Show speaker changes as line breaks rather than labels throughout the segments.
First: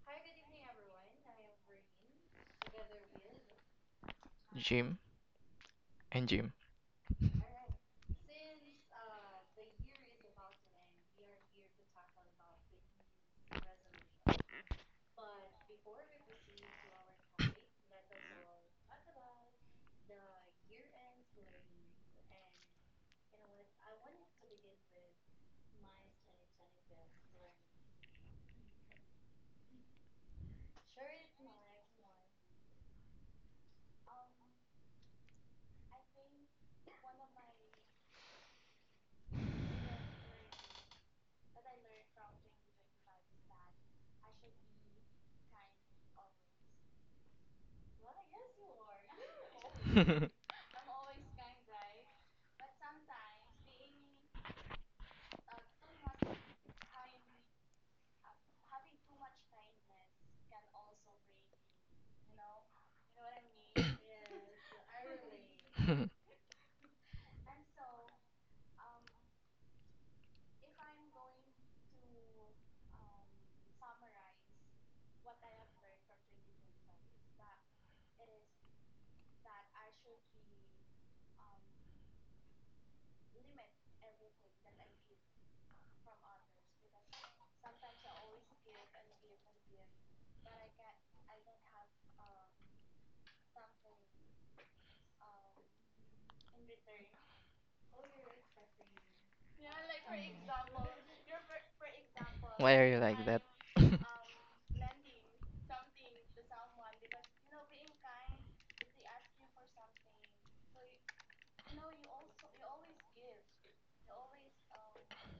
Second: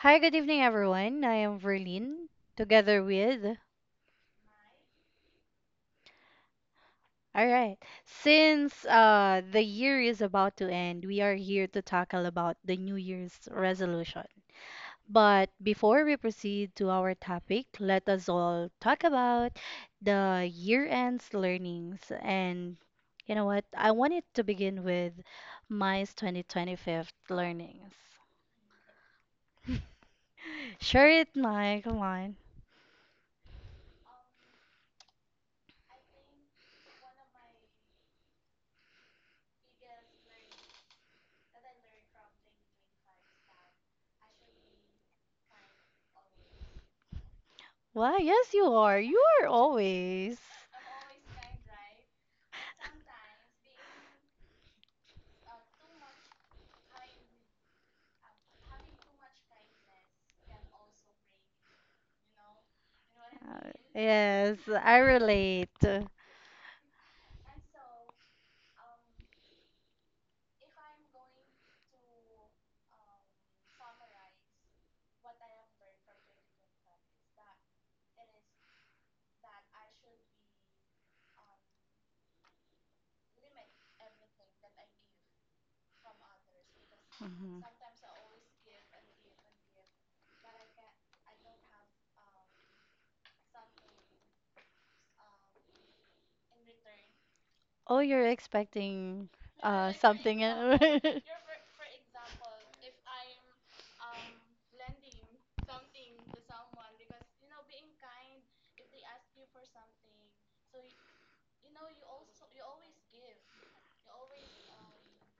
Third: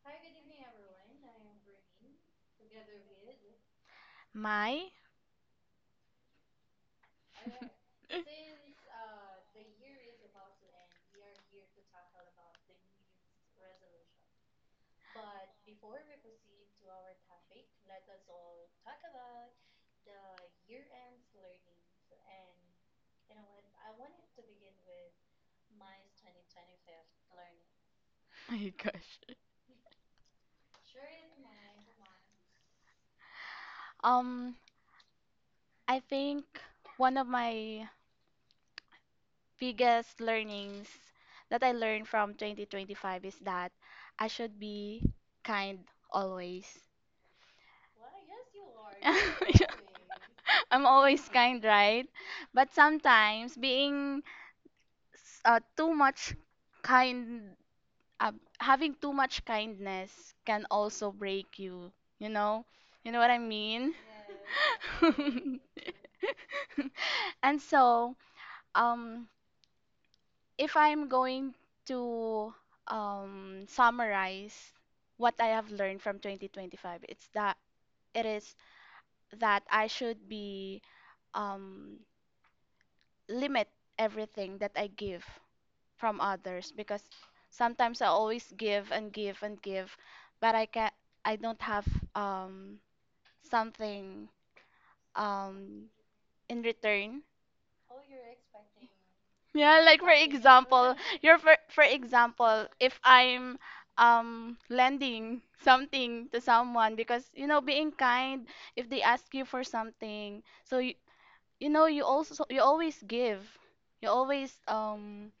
Hi, good evening, everyone. I am Verlene, together with.
My,
Gym and gym.
All right. Since the year is about to end, we are here to tackle about the New Year's resolution. But before we proceed to our topic, let us all talk about the year-end's learnings. And you know what? I wanted to begin with my 2025 learnings.
my gosh.
Share it, Mike. Come on.
Um, I think one of my biggest learnings that I learned from 2025 is that I should be kind always.
Why? Yes, you are. You are
Yeah.
always.
I'm always kind, right? But sometimes being too much kind, uh, having too much kindness can also break you. You know, you know what I mean.
Yes, I relate. Mhm.
And so um if I'm going to summarize what I have learned from 2025, it is that I should be um limit everything that I give from others because sometimes I always give and give and give, but I don't have um something um in return.
Oh, you're expecting
Yeah, like for
something.
example, you're for example,
Why are you
if
like that?
I'm lending something to someone because, you know, being kind, if they ask you for something, so you know, you also, you always give. You always um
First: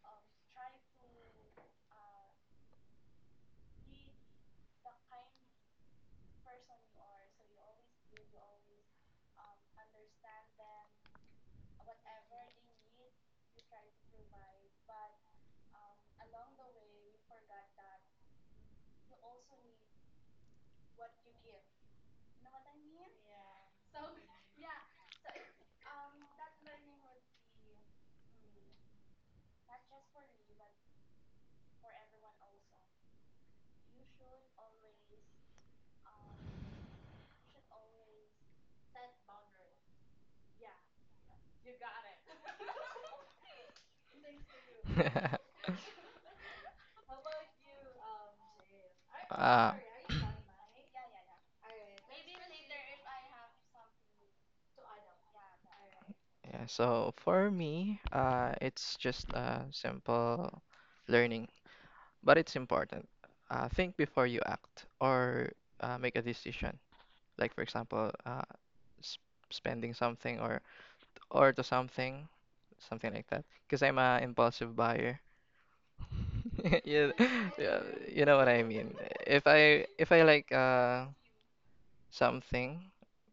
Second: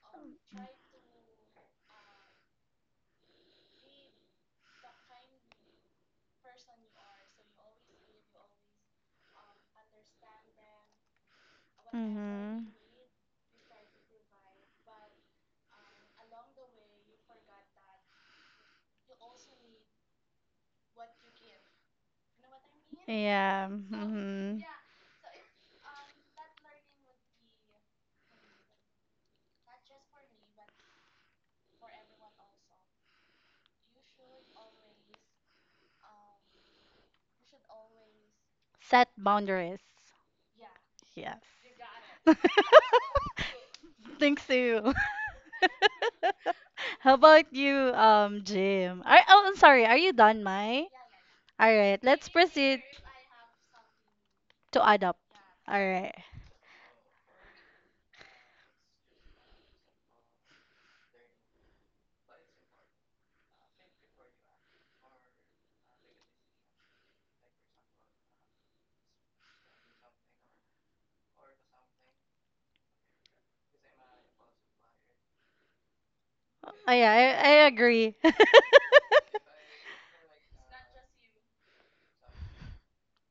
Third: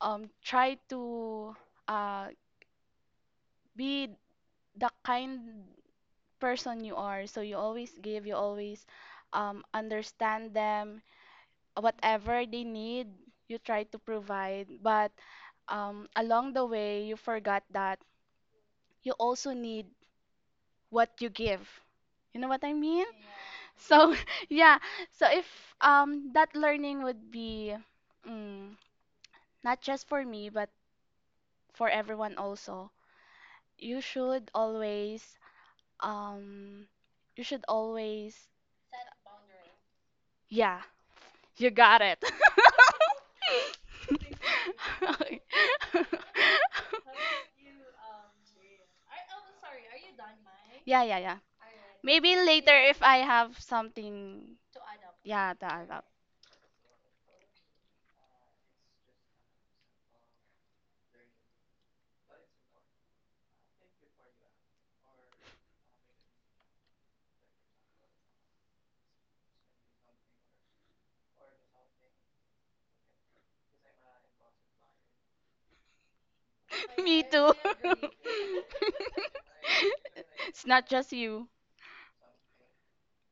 um try to uh be the kind person you are. So you always give, you always understand them, whatever they
Hmm.
need, you try to provide. But along the way, you forgot that you also need what you give. You know what I mean?
Yeah.
So
Hmm.
yeah, so if that learning would be mm, not just for me but for everyone also, you um should always.
Set boundaries.
Yeah,
Yes.
you got it.
Thanks too.
Okay.
How about you, Jim? Oh, I'm
uh,
sorry. Are you done, Mai?
Yeah, yeah, yeah.
All right, let's
Maybe later
proceed
if I have something,
to adopt.
yeah, to
All
add up.
right.
yeah, so for me, it's just a simple learning, but it's important. Think before you act or make a decision. Like for example, sp spending something or to something, something like that. Because I'm a impulsive buyer.
Oh,
Yeah,
Me
yeah, I,
too.
I
yeah,
agree.
you know what I mean. If I like
It's not just you.
something,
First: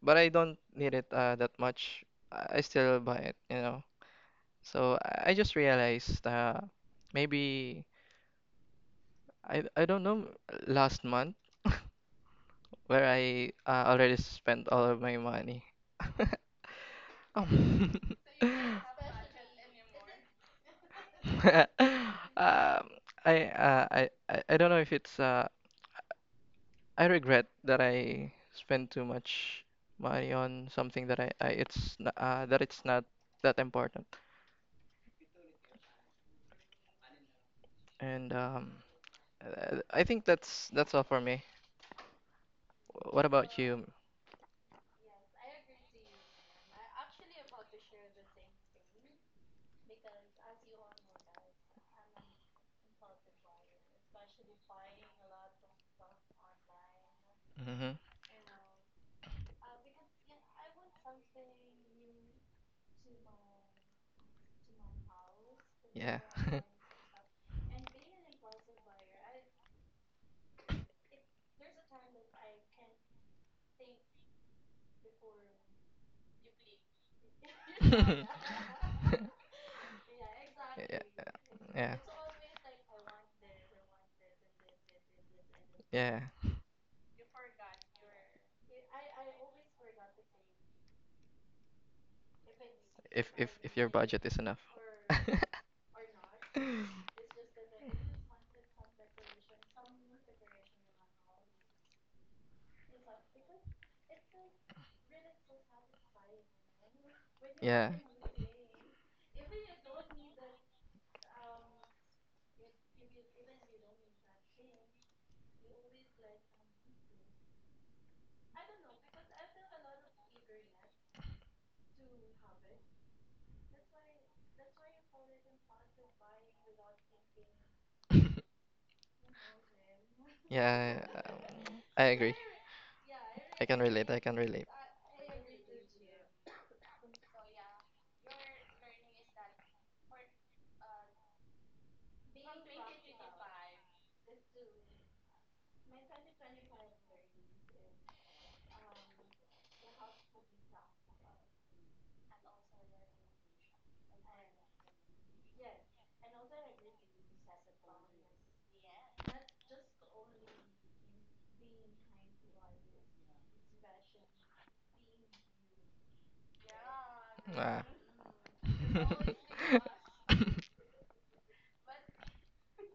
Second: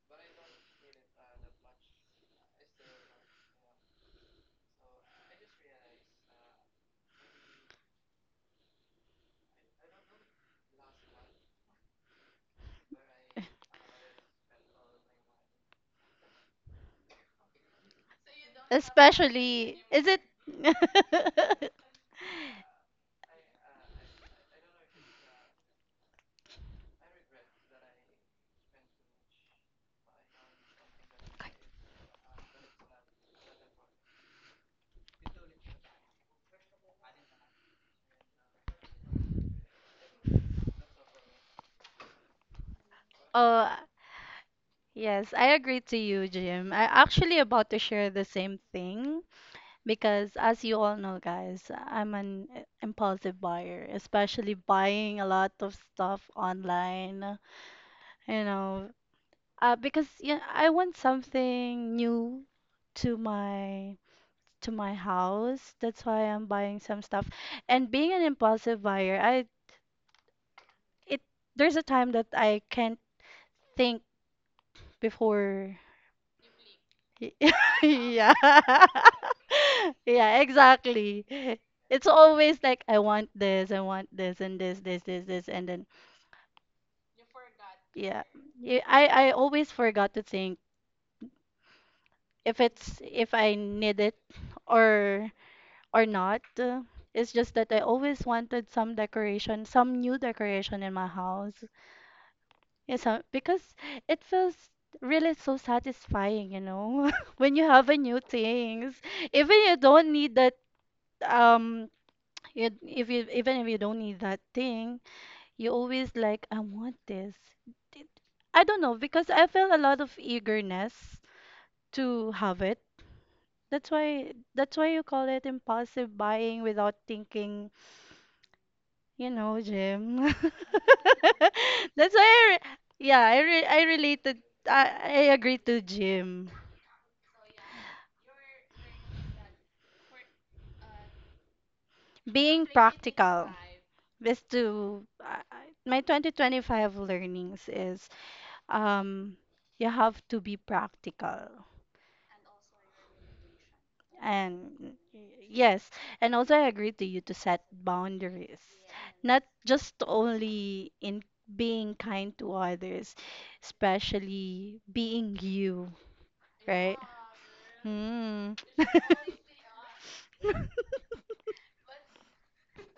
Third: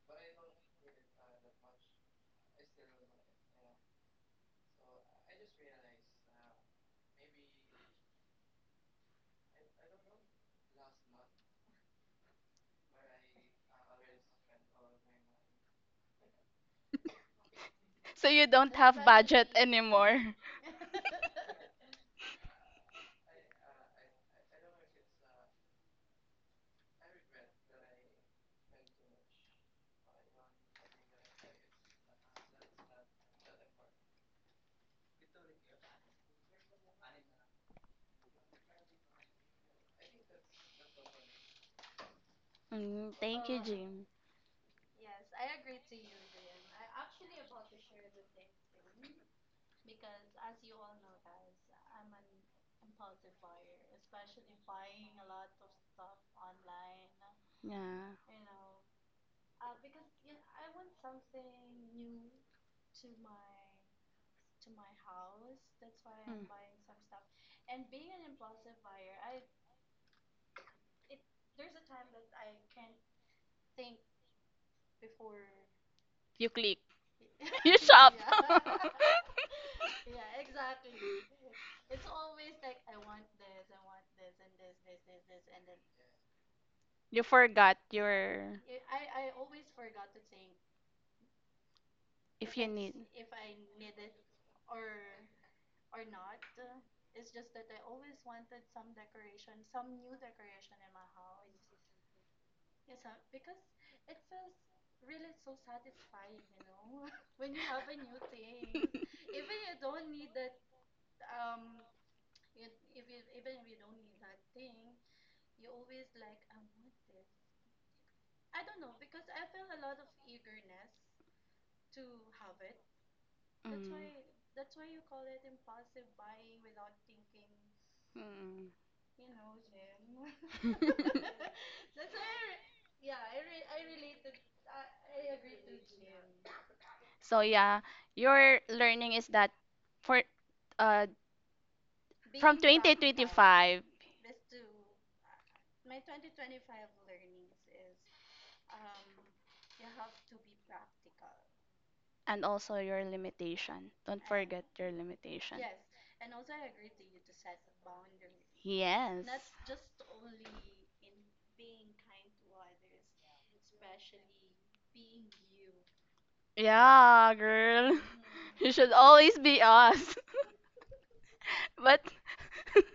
but I don't need it that much, I still buy it. So I just realized maybe I don't know last month where I already spent all of my money. Um,
So you don't have budget
Especially, is it?
anymore.
um, I, uh, I don't know if it's I regret that I spent too much money on something that I it's n- that it's not that important. And I think that's all for me.
Mm,
What
thank
about
you,
Oh,
you?
Jim.
yes, I agree to you, Jim. I actually about to share the same thing because as you all know, guys, I'm an impulsive buyer, especially buying a lot of stuff online,
Mm-hmm.
Yeah.
you know, because yeah, I want something new to my house. That's
Yeah.
why
Mm.
I'm buying some stuff. And being an impulsive buyer, I it there's a time that I can't think before.
You click. You shop.
Yeah. Yeah,
Yeah.
exactly.
Yeah.
It's always like I want this, I want this, and this, this, this, this, and then
Yeah.
You forgot
yeah,
your
I always forgot to think
if
if
you need.
it's if
If if
I
if your
need it
budget is enough.
or not. It's just that I always wanted some new decoration in my house. Yes, because it feels really so satisfying, when you have
Yeah.
a new things. Even you don't need that, um you, if you even if you don't need that thing, you always like I want this. Did- I don't know because I feel a lot of eagerness to have it. That's
Mm.
why that's why you call it impulsive buying without thinking.
Mm.
You know, Jim.
Yeah. I
That's why
agree.
I, re- yeah, I re
I
I
can relate. I
related.
can relate.
I agree to Jim.
So yeah, your learning is that for uh from
Being practical
2025,
is to I- My 2025 learnings is, um you have to be practical,
and also your limitation. Don't forget your
and,
limitation. Yes.
yes, and also I agree to you to set boundaries,
Yeah,
not just only in being kind to others, especially being you, right?
Uh,
girl.
Hmm.
You should always be us. But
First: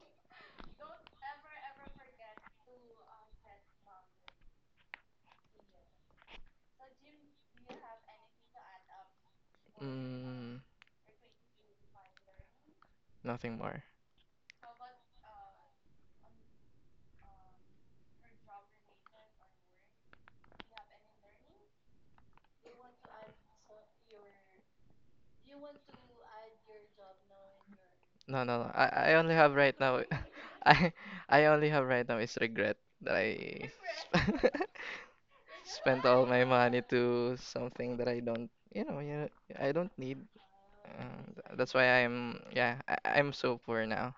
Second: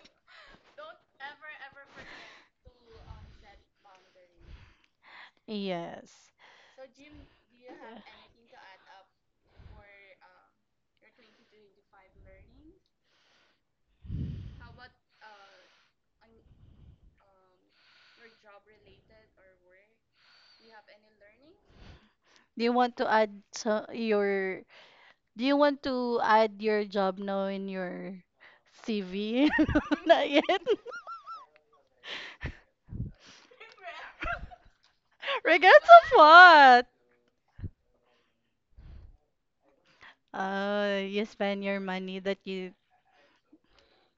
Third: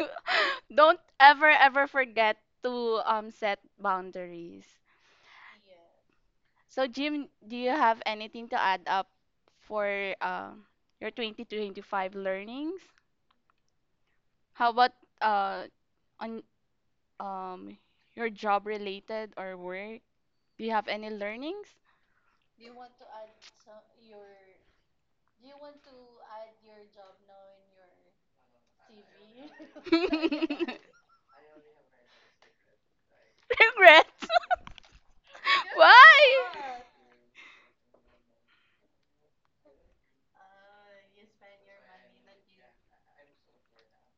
don't ever ever forget to set boundaries.
Yes.
So Jim, do you have anything to add up for
Mm,
your 2025 learnings?
Nothing more.
How about uh, on um, your job related or work? Do you have any learnings?
Do you want to add so your do you want to add your job now in your
No, no, no. I only
CV?
have right now.
Not yet.
Regrets?
I I only have right now is regret that I
Regards
spent
of
all my
Why?
money
what?
to something that I don't, you know, I don't need.
You spend
That's
your
why
money that
I'm,
you.
yeah, I'm so poor now.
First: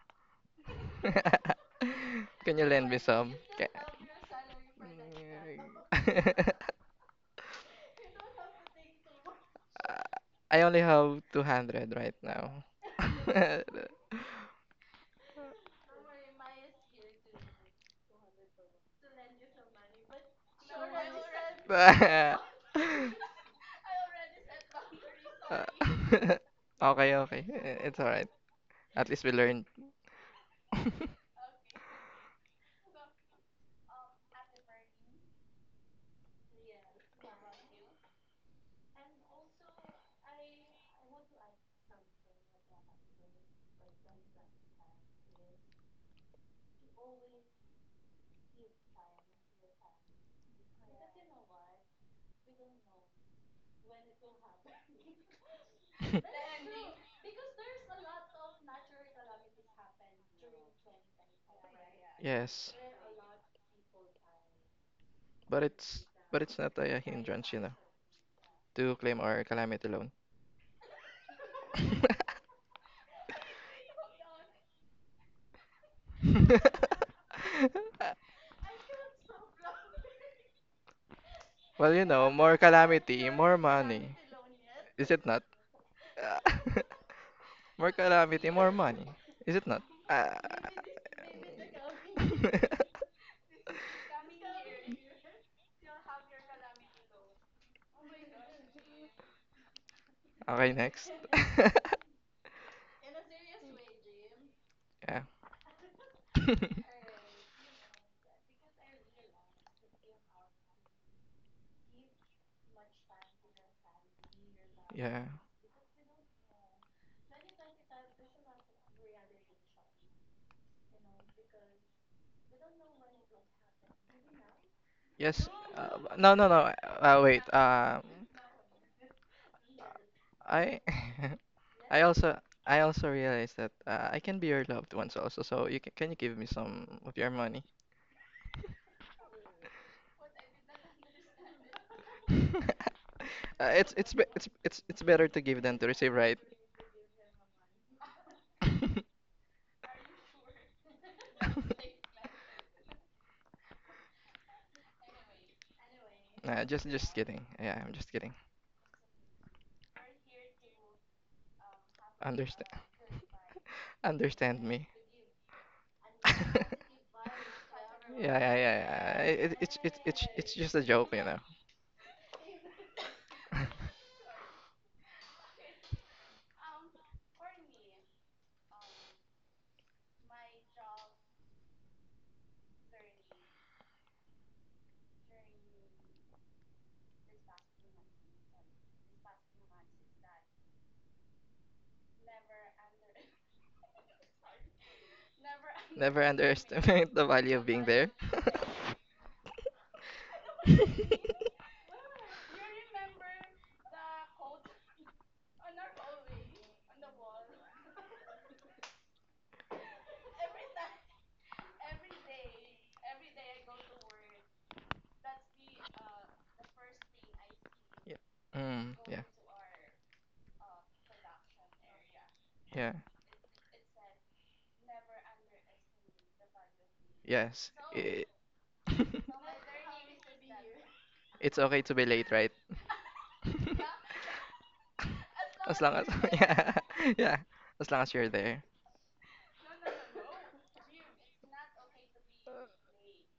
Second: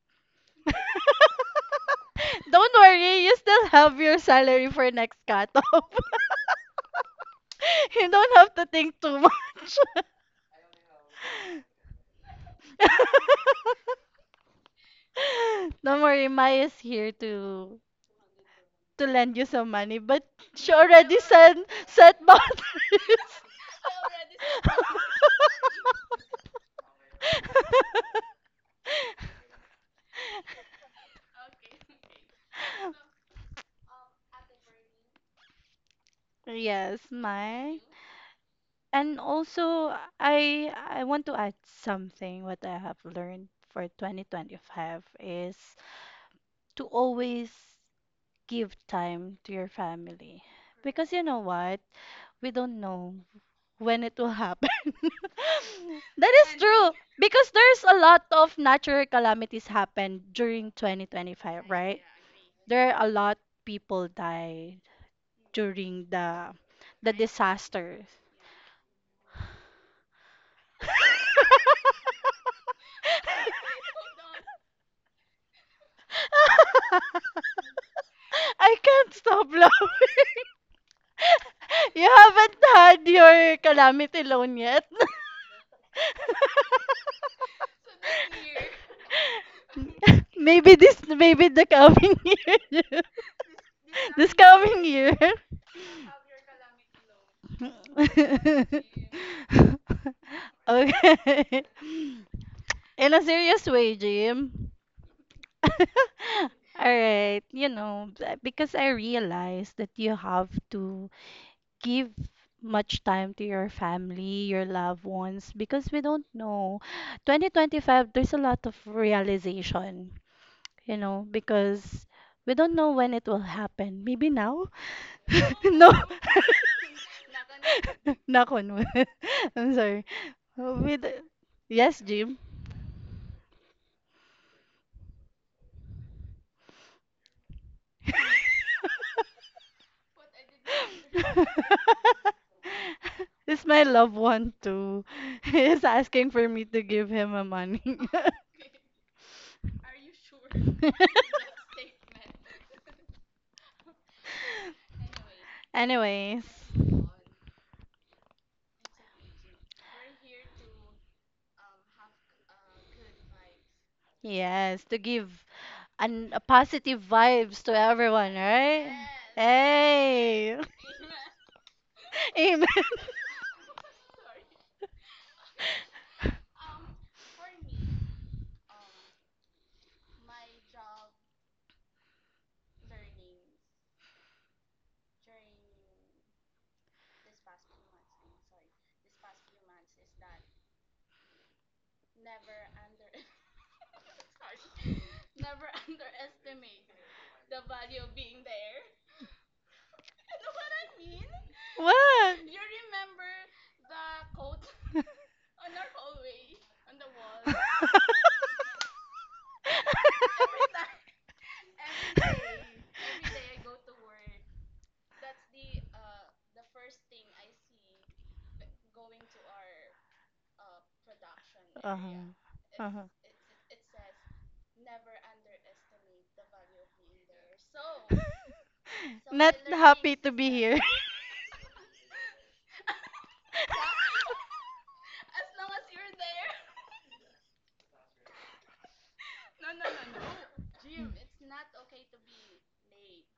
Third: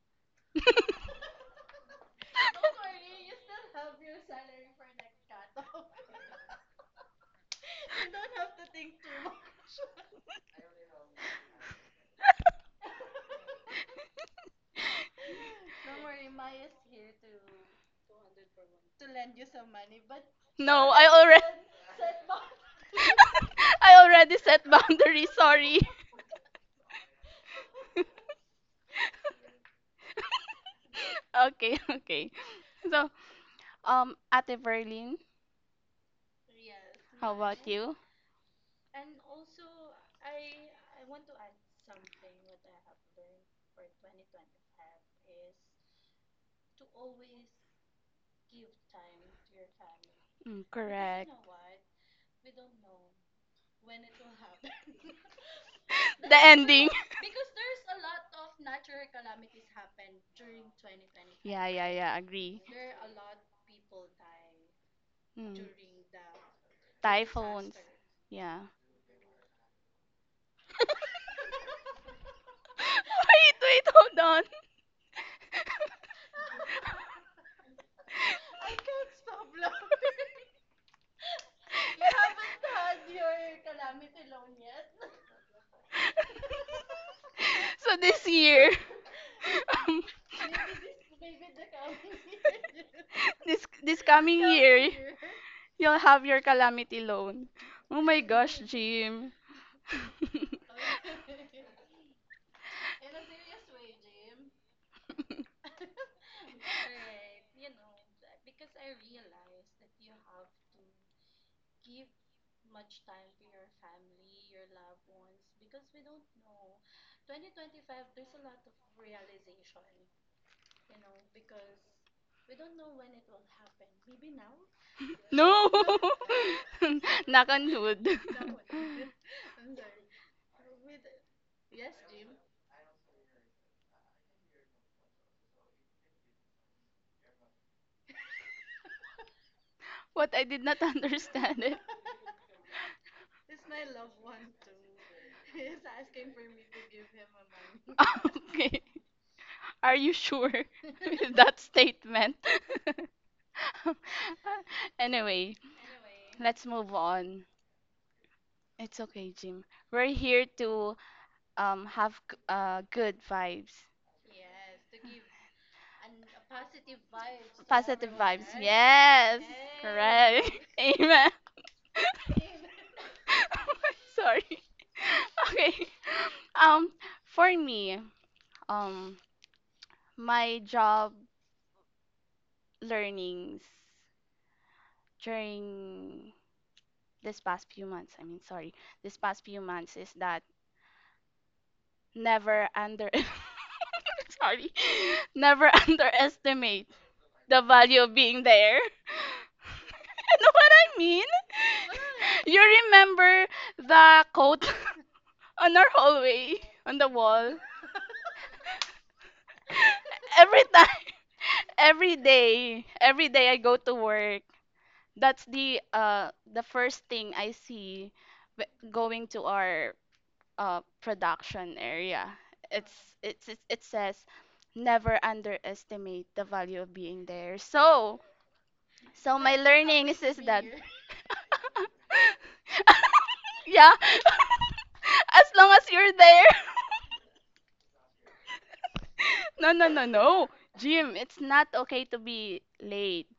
Can you
Don't
lend me
worry, you
some?
still
Ca-
have your salary for next cut-off. You don't have to think too much.
I only have 200 right now.
Don't worry, Mai is here to lend you some money, but she
No, I
already
already
said set boundaries.
I already set boundaries. Sorry.
Okay, okay. It's alright. At least we learned.
Okay. So, Ate Verlin,
Yes,
how about
my.
you?
And also, I want to add something what I have learned for 2025 is to always give time to your family.
Mm,
Because you
correct.
know what? We don't know when it will happen. That
The
is And
ending.
true, because there's a lot of natural calamities happen during
Yeah,
2025,
yeah,
right?
yeah, agree.
Yeah.
Yes,
There are a lot people died
Mm.
but it's
during
but
the
it's not a
the
hindrance,
Typhoons.
disasters.
Yeah.
to claim our calamity loan.
Hold on.
I can't stop laughing.
Well,
You
more
haven't had
calamity, more
your
money.
calamity loan yet.
Is it not? More
So this
calamity,
year,
more money. Is it not?
um,
Ah.
Maybe the coming year.
this this
This
coming coming
coming
year,
year.
you'll have your calamity loan. Oh my gosh, Jim.
Okay, next.
Okay. In a serious way, Jim.
Yeah.
All right, because I realize that you have to give much time to your family, your loved
Yeah.
ones, because we don't know. 2025, there's a lot of realization, because we don't know when it will happen. Maybe now,
Yes.
No.
no.
Uh, no, no, no. Wait.
Knock on wood.
Knock on wood. I'm sorry.
I,
With
I
yes,
also,
Jim.
I also realized that I can be your loved ones also. So can you give me some of your money?
What I did not understand it.
It's my
It's
loved
be-
one
it's
too.
better to give than
He's
to receive,
asking
right?
for me to give him a money.
Okay. Are you sure with that statement? Anyway,
Anyways,
Nah,
let's
just
move
just kidding.
on.
Yeah, I'm just kidding.
It's okay, Jim. We're here to have
Understand,
good vibes.
understand
yes,
me.
to give a positive
Yeah,
vibes to
Positive
everyone,
yeah,
vibes.
yeah,
right?
yeah.
Yes.
It,
Correct.
it's
Hey,
just a joke, you
Amen.
know.
amen.
Sorry. Okay. Um for me, um my job learnings during this past few months, I mean, sorry, this past few months is that never under sorry, never
Never
underestimate
underestimate the value
the
of being
value
there.
of being there. You know what I mean?
Yeah.
What?
You remember the quote on our hallway on the wall? Every time, every day I go to work, that's the first thing I see
Mm, yeah.
going to our production
Uh-huh.
area. It's,
Yeah.
Uh-huh.
it's it says never underestimate the value of being there.
Yes.
So
Not
my learning
happy to
is
be
that
here.
It's okay to be late, right?
yeah, as long
As
as
long as
you're there.
Yeah, yeah, as long as you're there.
No, Jim. It's not okay to be late.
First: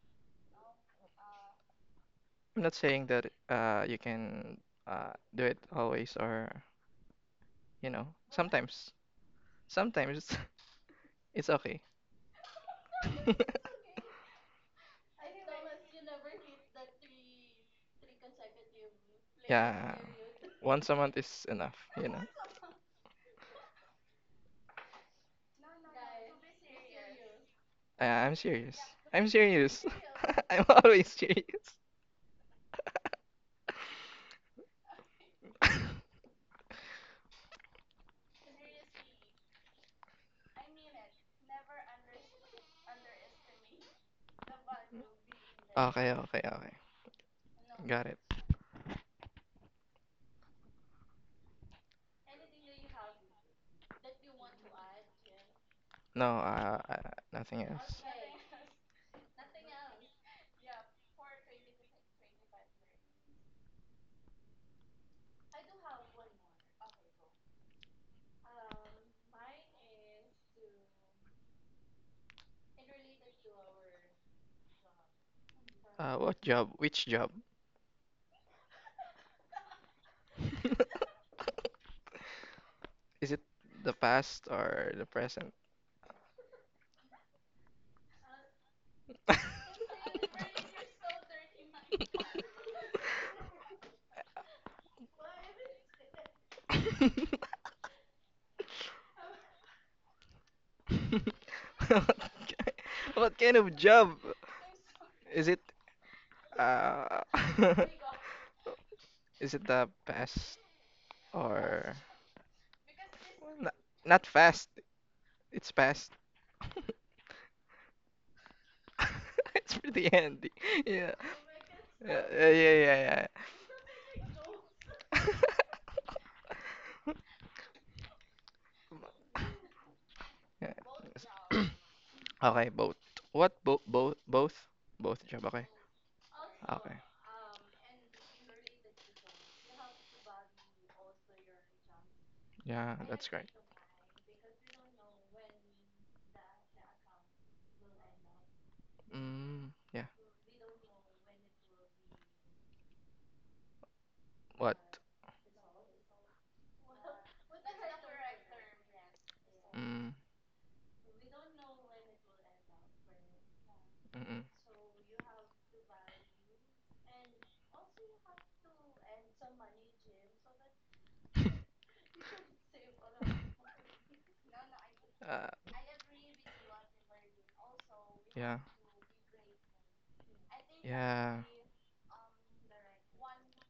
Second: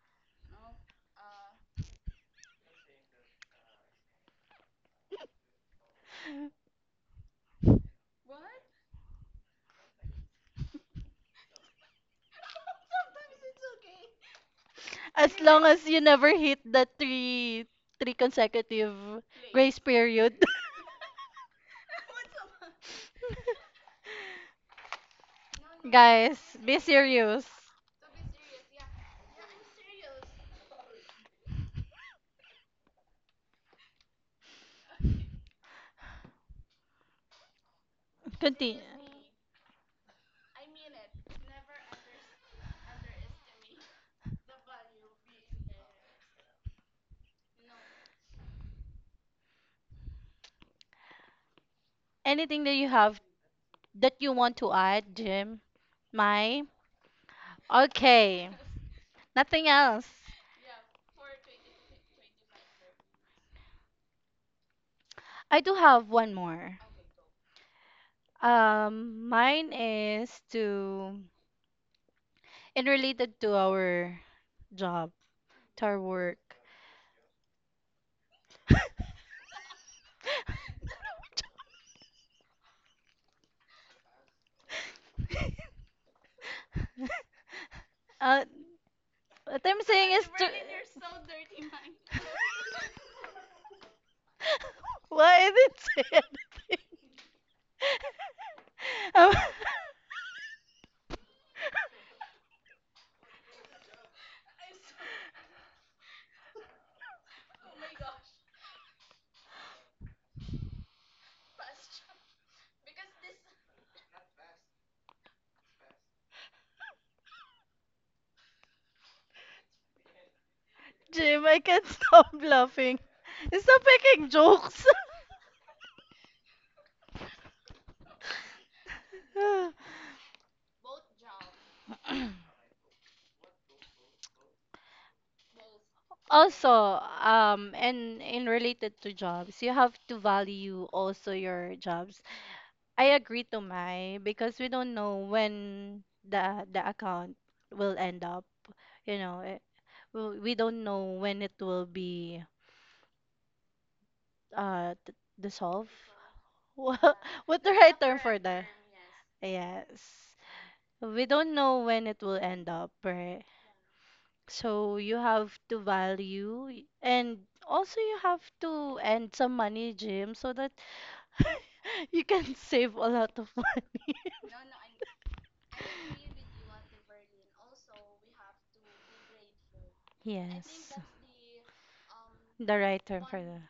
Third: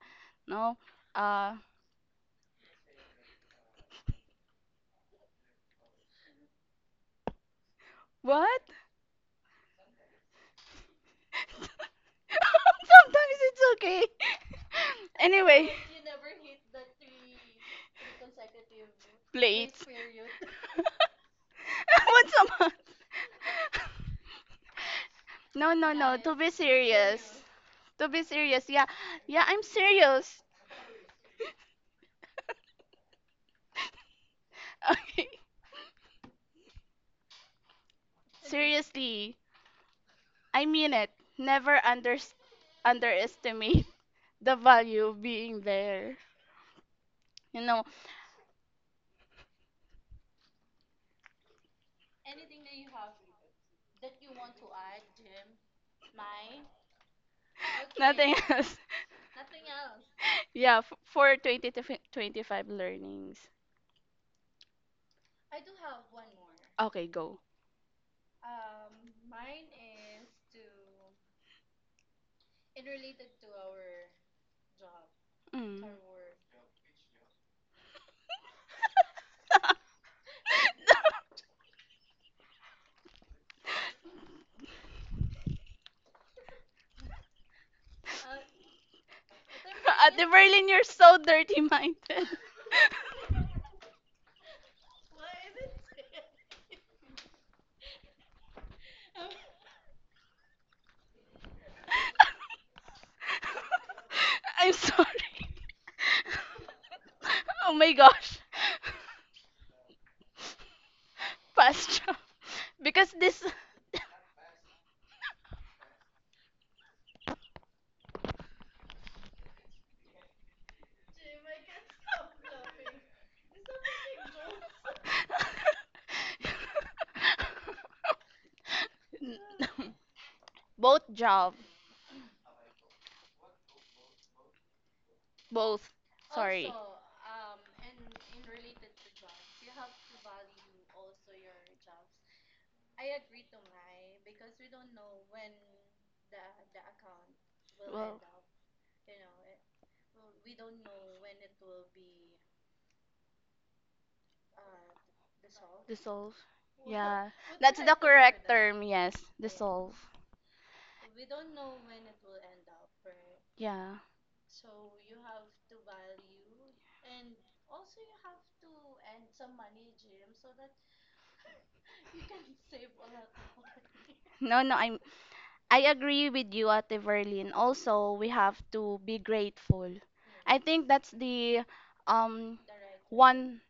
No. Uh,
I'm not saying that you can do it always or you know,
what?
sometimes sometimes it's okay.
Sometimes it's okay.
As long
Anyway,
as you never hit the three consecutive
late.
grace
Yeah.
period.
Once a month is enough, you know.
Once a month. No, no, no. To be
Guys, be
serious.
serious.
To be
I'm
serious,
serious.
yeah.
I'm
Yeah, I'm
serious.
serious.
I'm always serious.
Okay.
Continue.
Seriously, I mean it. Never underestimate the value of being
Okay,
there.
okay, okay.
You know,
Got it.
Anything that you have that you want to add, Jim?
No,
My?
nothing else.
nothing
Okay.
else.
Nothing else.
Yeah, for 25 learnings.
I do have one more.
Okay, go.
Mine is to and related to our job,
Mm.
to our work.
What job? Which job? Is it the past or the present?
Uh, what I'm saying
At
is
the
to.
Berlin, you're so dirty-minded.
Why I didn't say anything? Um,
Okay. What kind of job?
I'm
Is
sorry.
it uh
Oh my gosh.
is it the past or
Pasture. Because this
not, not fast? It's past. It's pretty handy. Yeah.
Jim, I can't
Yeah,
stop
yeah, yeah,
laughing.
yeah.
Stop making jokes.
Yeah.
both job,
Okay, both. What? Both? Both? Both? Both job. Okay.
both. Sorry.
Okay.
Also, and in related to jobs, you have to value also your jobs.
Yeah,
I
that's
agree
great.
to my because we don't know when the account will end
Well,
up. You know, it,
Mm, yeah.
we don't know when it will be
What?
uh d- dissolved.
dissolve.
What
Yeah,
what the
that's
right
the
term for
correct
that?
term. Yes,
Yes.
dissolve.
Mm,
We don't know when it will end up, right?
Yeah.
mm-mm.
So you have to value and also you have to end some money, Jim, so that you can save a lot of money.
No, no, I'm.
Uh,
I agree with you, Ate Verlin. Also, we
yeah.
have to be grateful. I think
Yes.
that's
Yeah.
the um
The right term for that.
one.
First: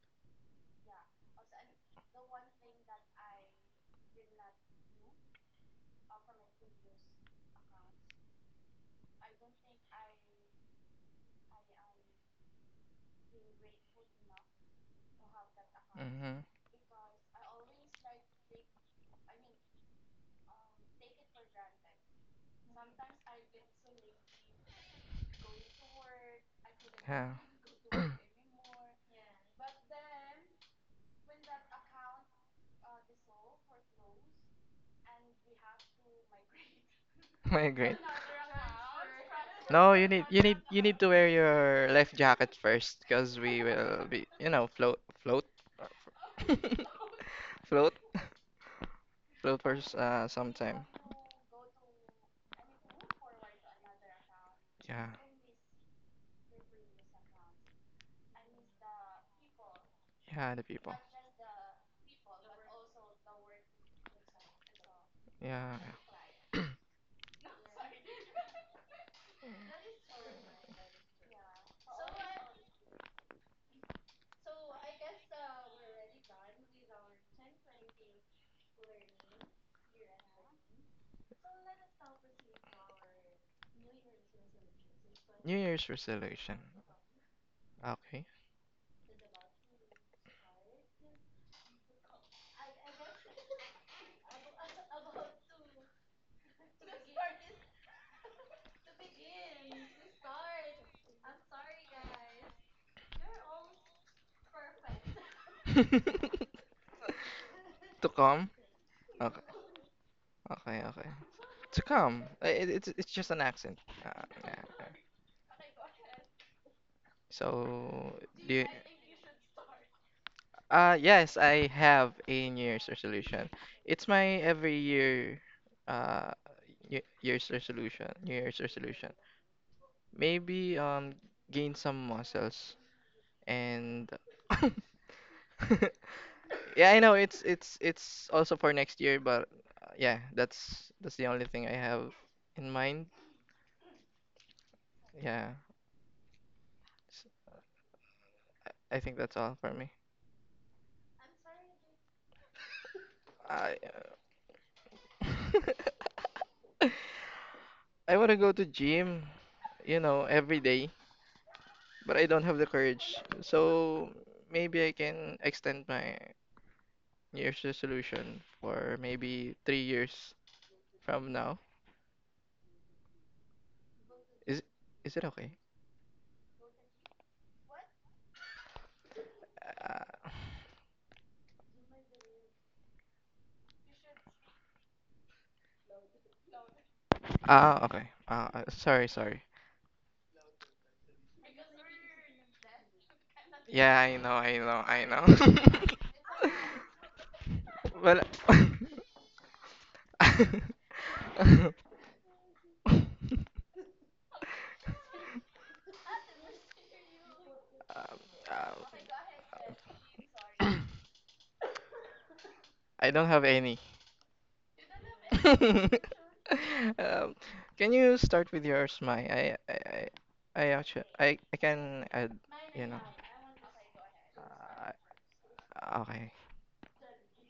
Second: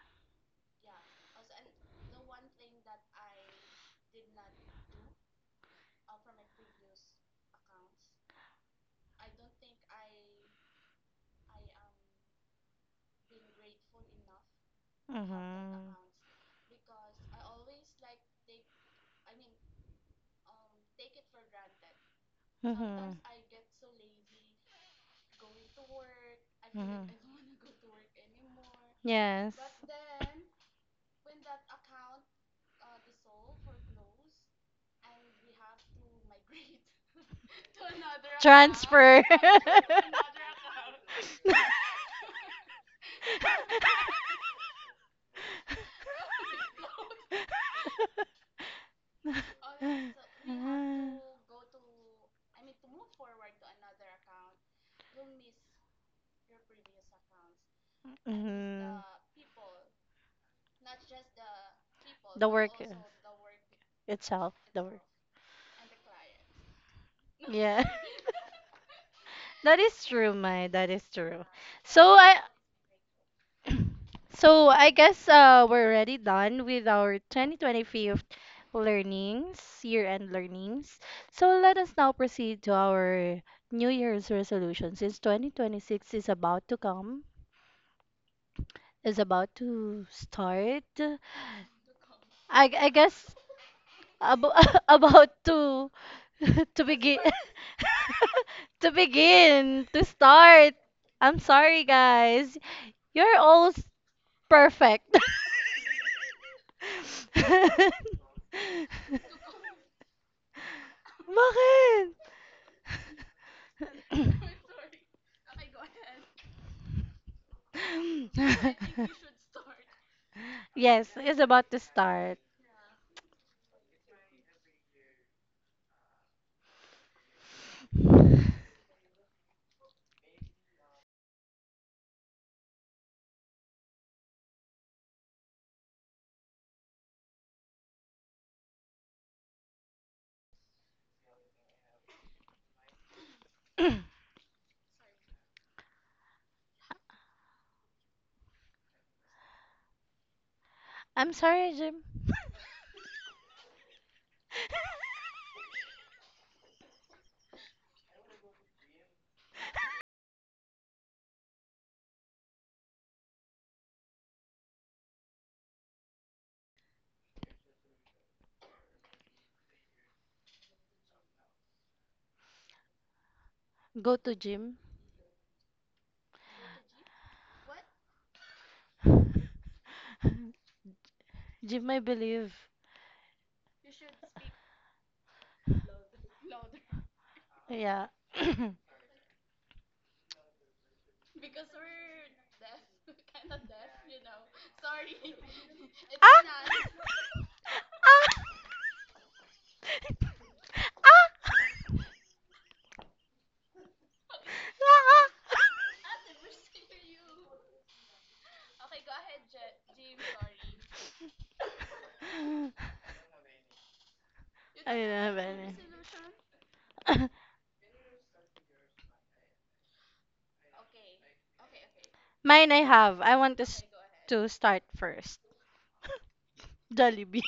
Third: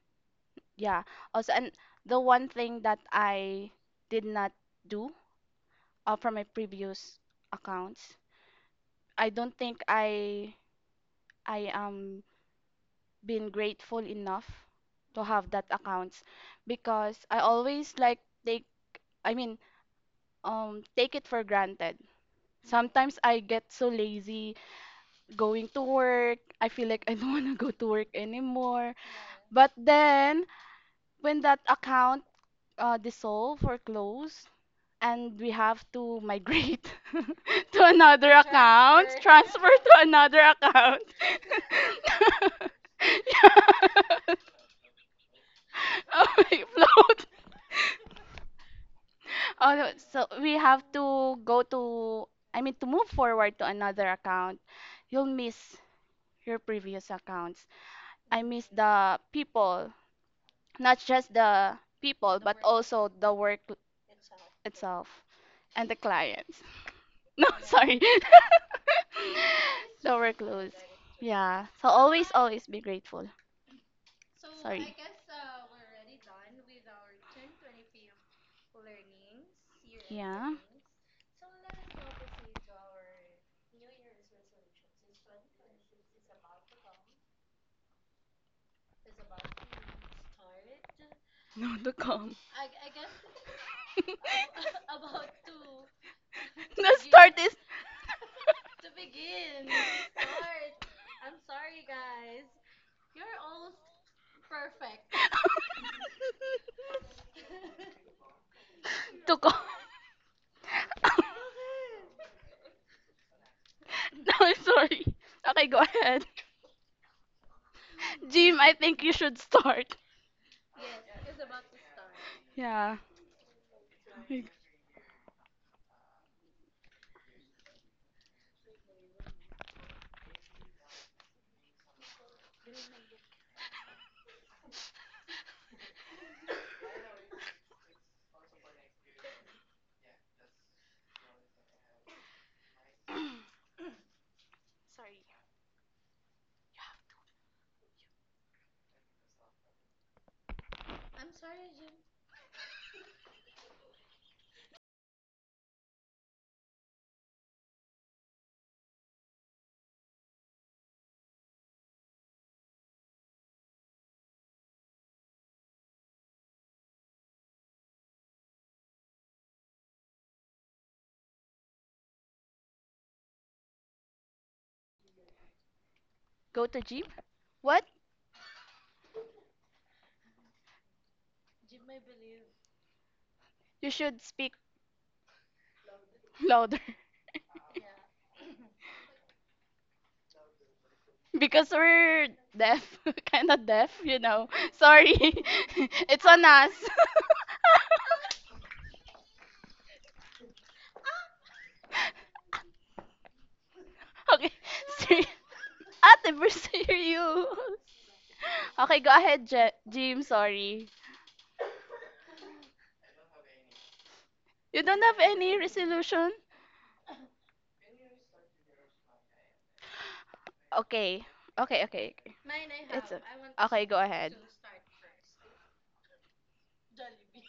Yeah. Also, and the one thing that I did not do from my previous accounts. I don't think I am been grateful enough to have that
Mm-hmm.
accounts
Mm-hmm.
because I always like take I mean take it for granted.
Mm-hmm.
Sometimes I get so lazy going to work. I feel like
Mm-hmm.
I
Yeah.
don't want to go to work anymore.
Yes.
But then when that account dissolve or close, and we have to migrate
Okay,
to
great.
another account.
Transfer.
Transfer. Transfer
No,
to
you need
another
you need you need
account.
to wear your life jacket first, because we will be
Yeah.
float
Oh my float.
float float
Oh,
for
no, so
some
we have
time.
Mhm.
to go to, I mean, to move forward to another account.
Yeah,
You'll miss your previous accounts. I miss the people,
yeah, the people.
not just the people,
The
but
work
also the work
itself, the work.
itself
Yeah,
and the clients. No,
Yeah.
sorry.
That is
So we're
true, Mai.
close.
That is true.
Yeah. So
So
always,
I,
always be grateful. Sorry.
Guess we're already done with our 2025 learnings, year-end
Yeah.
learnings. So let us now proceed to our New Year's resolution. Since
New Year's
2026 is
resolution.
about to come,
Okay.
is about to start.
No, to come.
I guess
The
ab about to to begin
start is
to begin to start. I'm sorry, guys. You're all perfect.
To come.
to
Okay,
come.
okay, okay. To
Bakit?
come. It's just an accent. Uh,
No,
yeah.
I'm
Yeah.
sorry. Okay, go ahead.
So do
Jim,
you,
I think you should start.
Yes,
Yes,
it's
I
about to
have
start.
a New Year's
Yeah.
resolution. It's my every year, uh, New Year's resolution. New Year's resolution. Maybe gain some muscles and yeah, I know it's also for next year, but yeah, that's the only thing I have in mind. Yeah, s- I think that's all for me.
I'm sorry, Jim.
I uh, I want to go to gym, every day. But I don't have the courage. So maybe I can extend my New Year's resolution for maybe 3 years from now.
Go to
Is
Jim.
is it okay?
Go to Jim. What?
Uh,
Jim, I believe.
You should speak louder.
ah,
Yeah.
okay. Uh, uh,
Ah!
sorry, sorry.
Because we're deaf, kind of deaf,
Yeah, I
you
know,
know.
I know, I
Sorry.
know.
It's on us.
Ah!
Well,
Ah!
um,
Okay. Ser-
Ah!
Ate, we're serious.
um,
Okay, go ahead, Jim. Sorry.
I don't have any.
You
I
don't
don't
have
have
any
any.
resolution?
Um, can you start with yours, Mai? I, I, I actually,
Okay.
I
Okay,
can
okay. Okay.
add,
Mine
you
I
know.
have. I want to,
Okay, go ahead.
to start first.
Okay.
Jollibee.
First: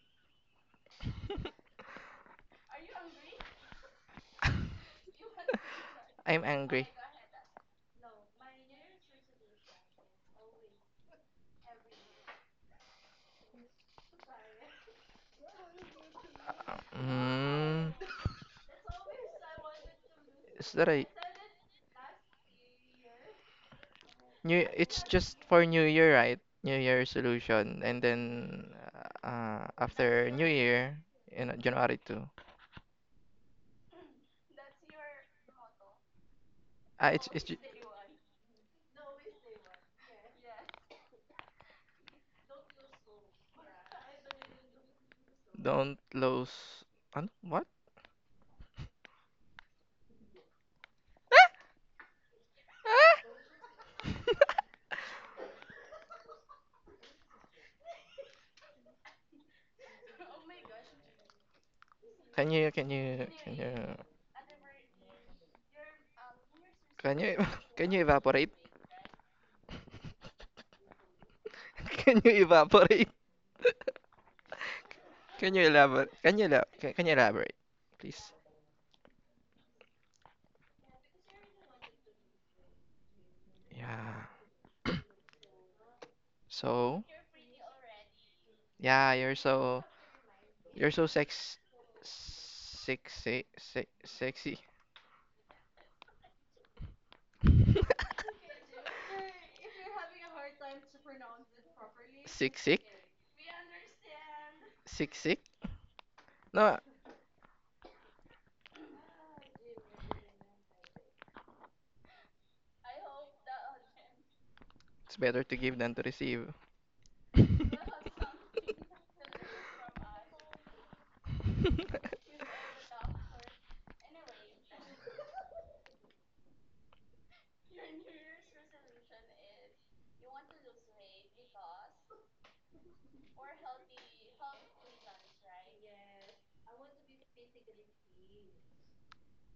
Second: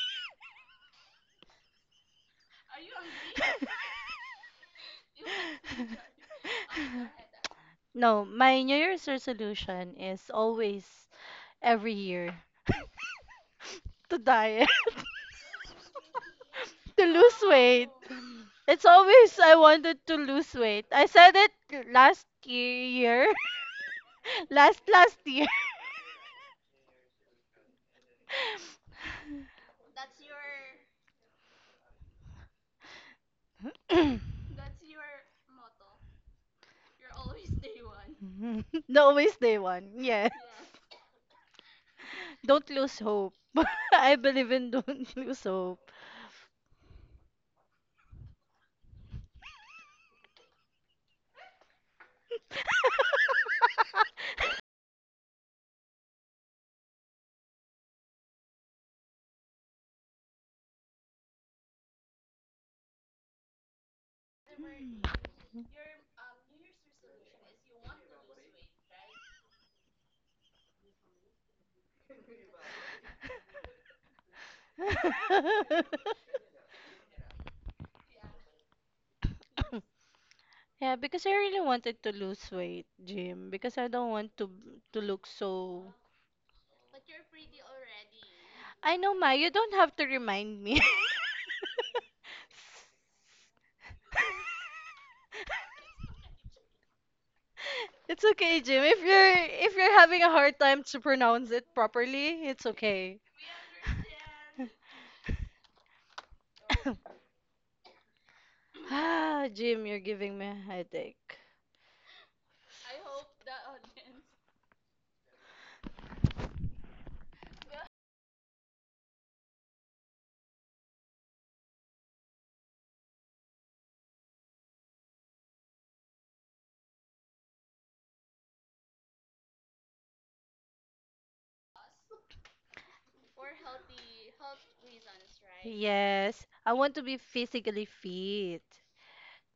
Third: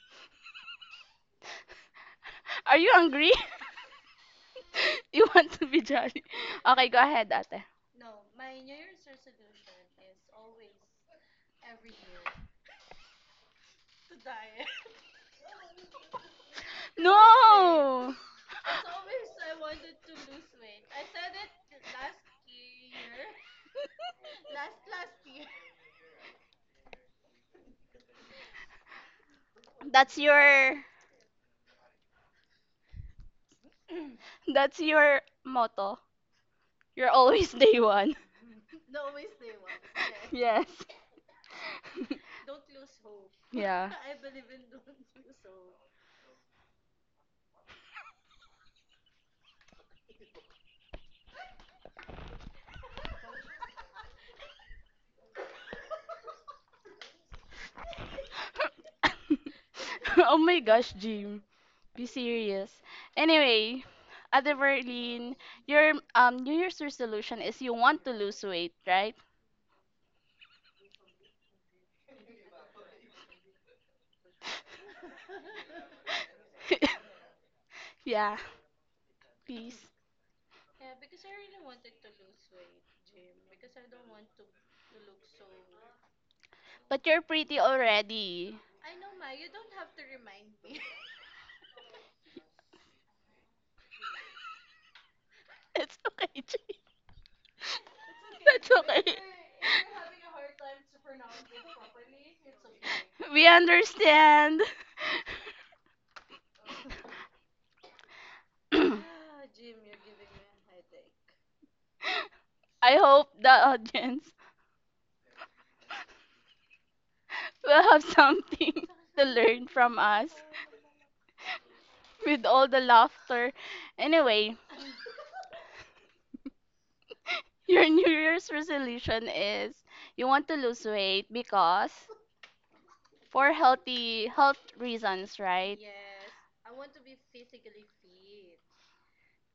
Are you hungry? You want to be jolly?
I'm
Okay,
angry.
go ahead, ate.
No, my New Year's resolution is always every year to diet, to lose weight.
Um,
No!
It's always I wanted to lose
is
weight.
that a
I said it last year,
new?
last
It's
last
just
year.
for New Year, right? New Year resolution, and then
That's
after New
your
Year, January 2.
that's your motto.
Ah,
You're always day one.
No, always day one. Yeah,
Yes. Yes.
don't lose hope.
yeah.
I believe in don't lose hope.
don't lose. Ano? What?
do so. Oh my gosh, Jim. Be
Can
serious.
you can you can you?
Anyway, at the Berlin, your New Year's
Can you
resolution is you
can you
want to lose
evaporate?
weight, right?
Can you evaporate? Can you elaborate? Can you elaborate, please?
yeah, please.
Yeah, because I really wanted to lose weight, Jim, because I don't
Yeah.
want to look so.
So,
But you're pretty already.
I know,
yeah,
Ma,
you're
you don't
so
have to remind me.
you're so sexy.
It's okay, Jim.
It's okay,
That's
Jim. If
okay.
you're if you're having a hard time to pronounce it properly,
Sick
it's
sick
okay.
We understand.
sick sick. No,
Ah, Jim, you're giving me a headache.
I hope the audience
it's better to give than to receive.
will have something to learn from us with all the laughter. Anyway, your New Year's resolution is you want to lose weight because for healthy health reasons, right?
Yes, I want to be physically fit.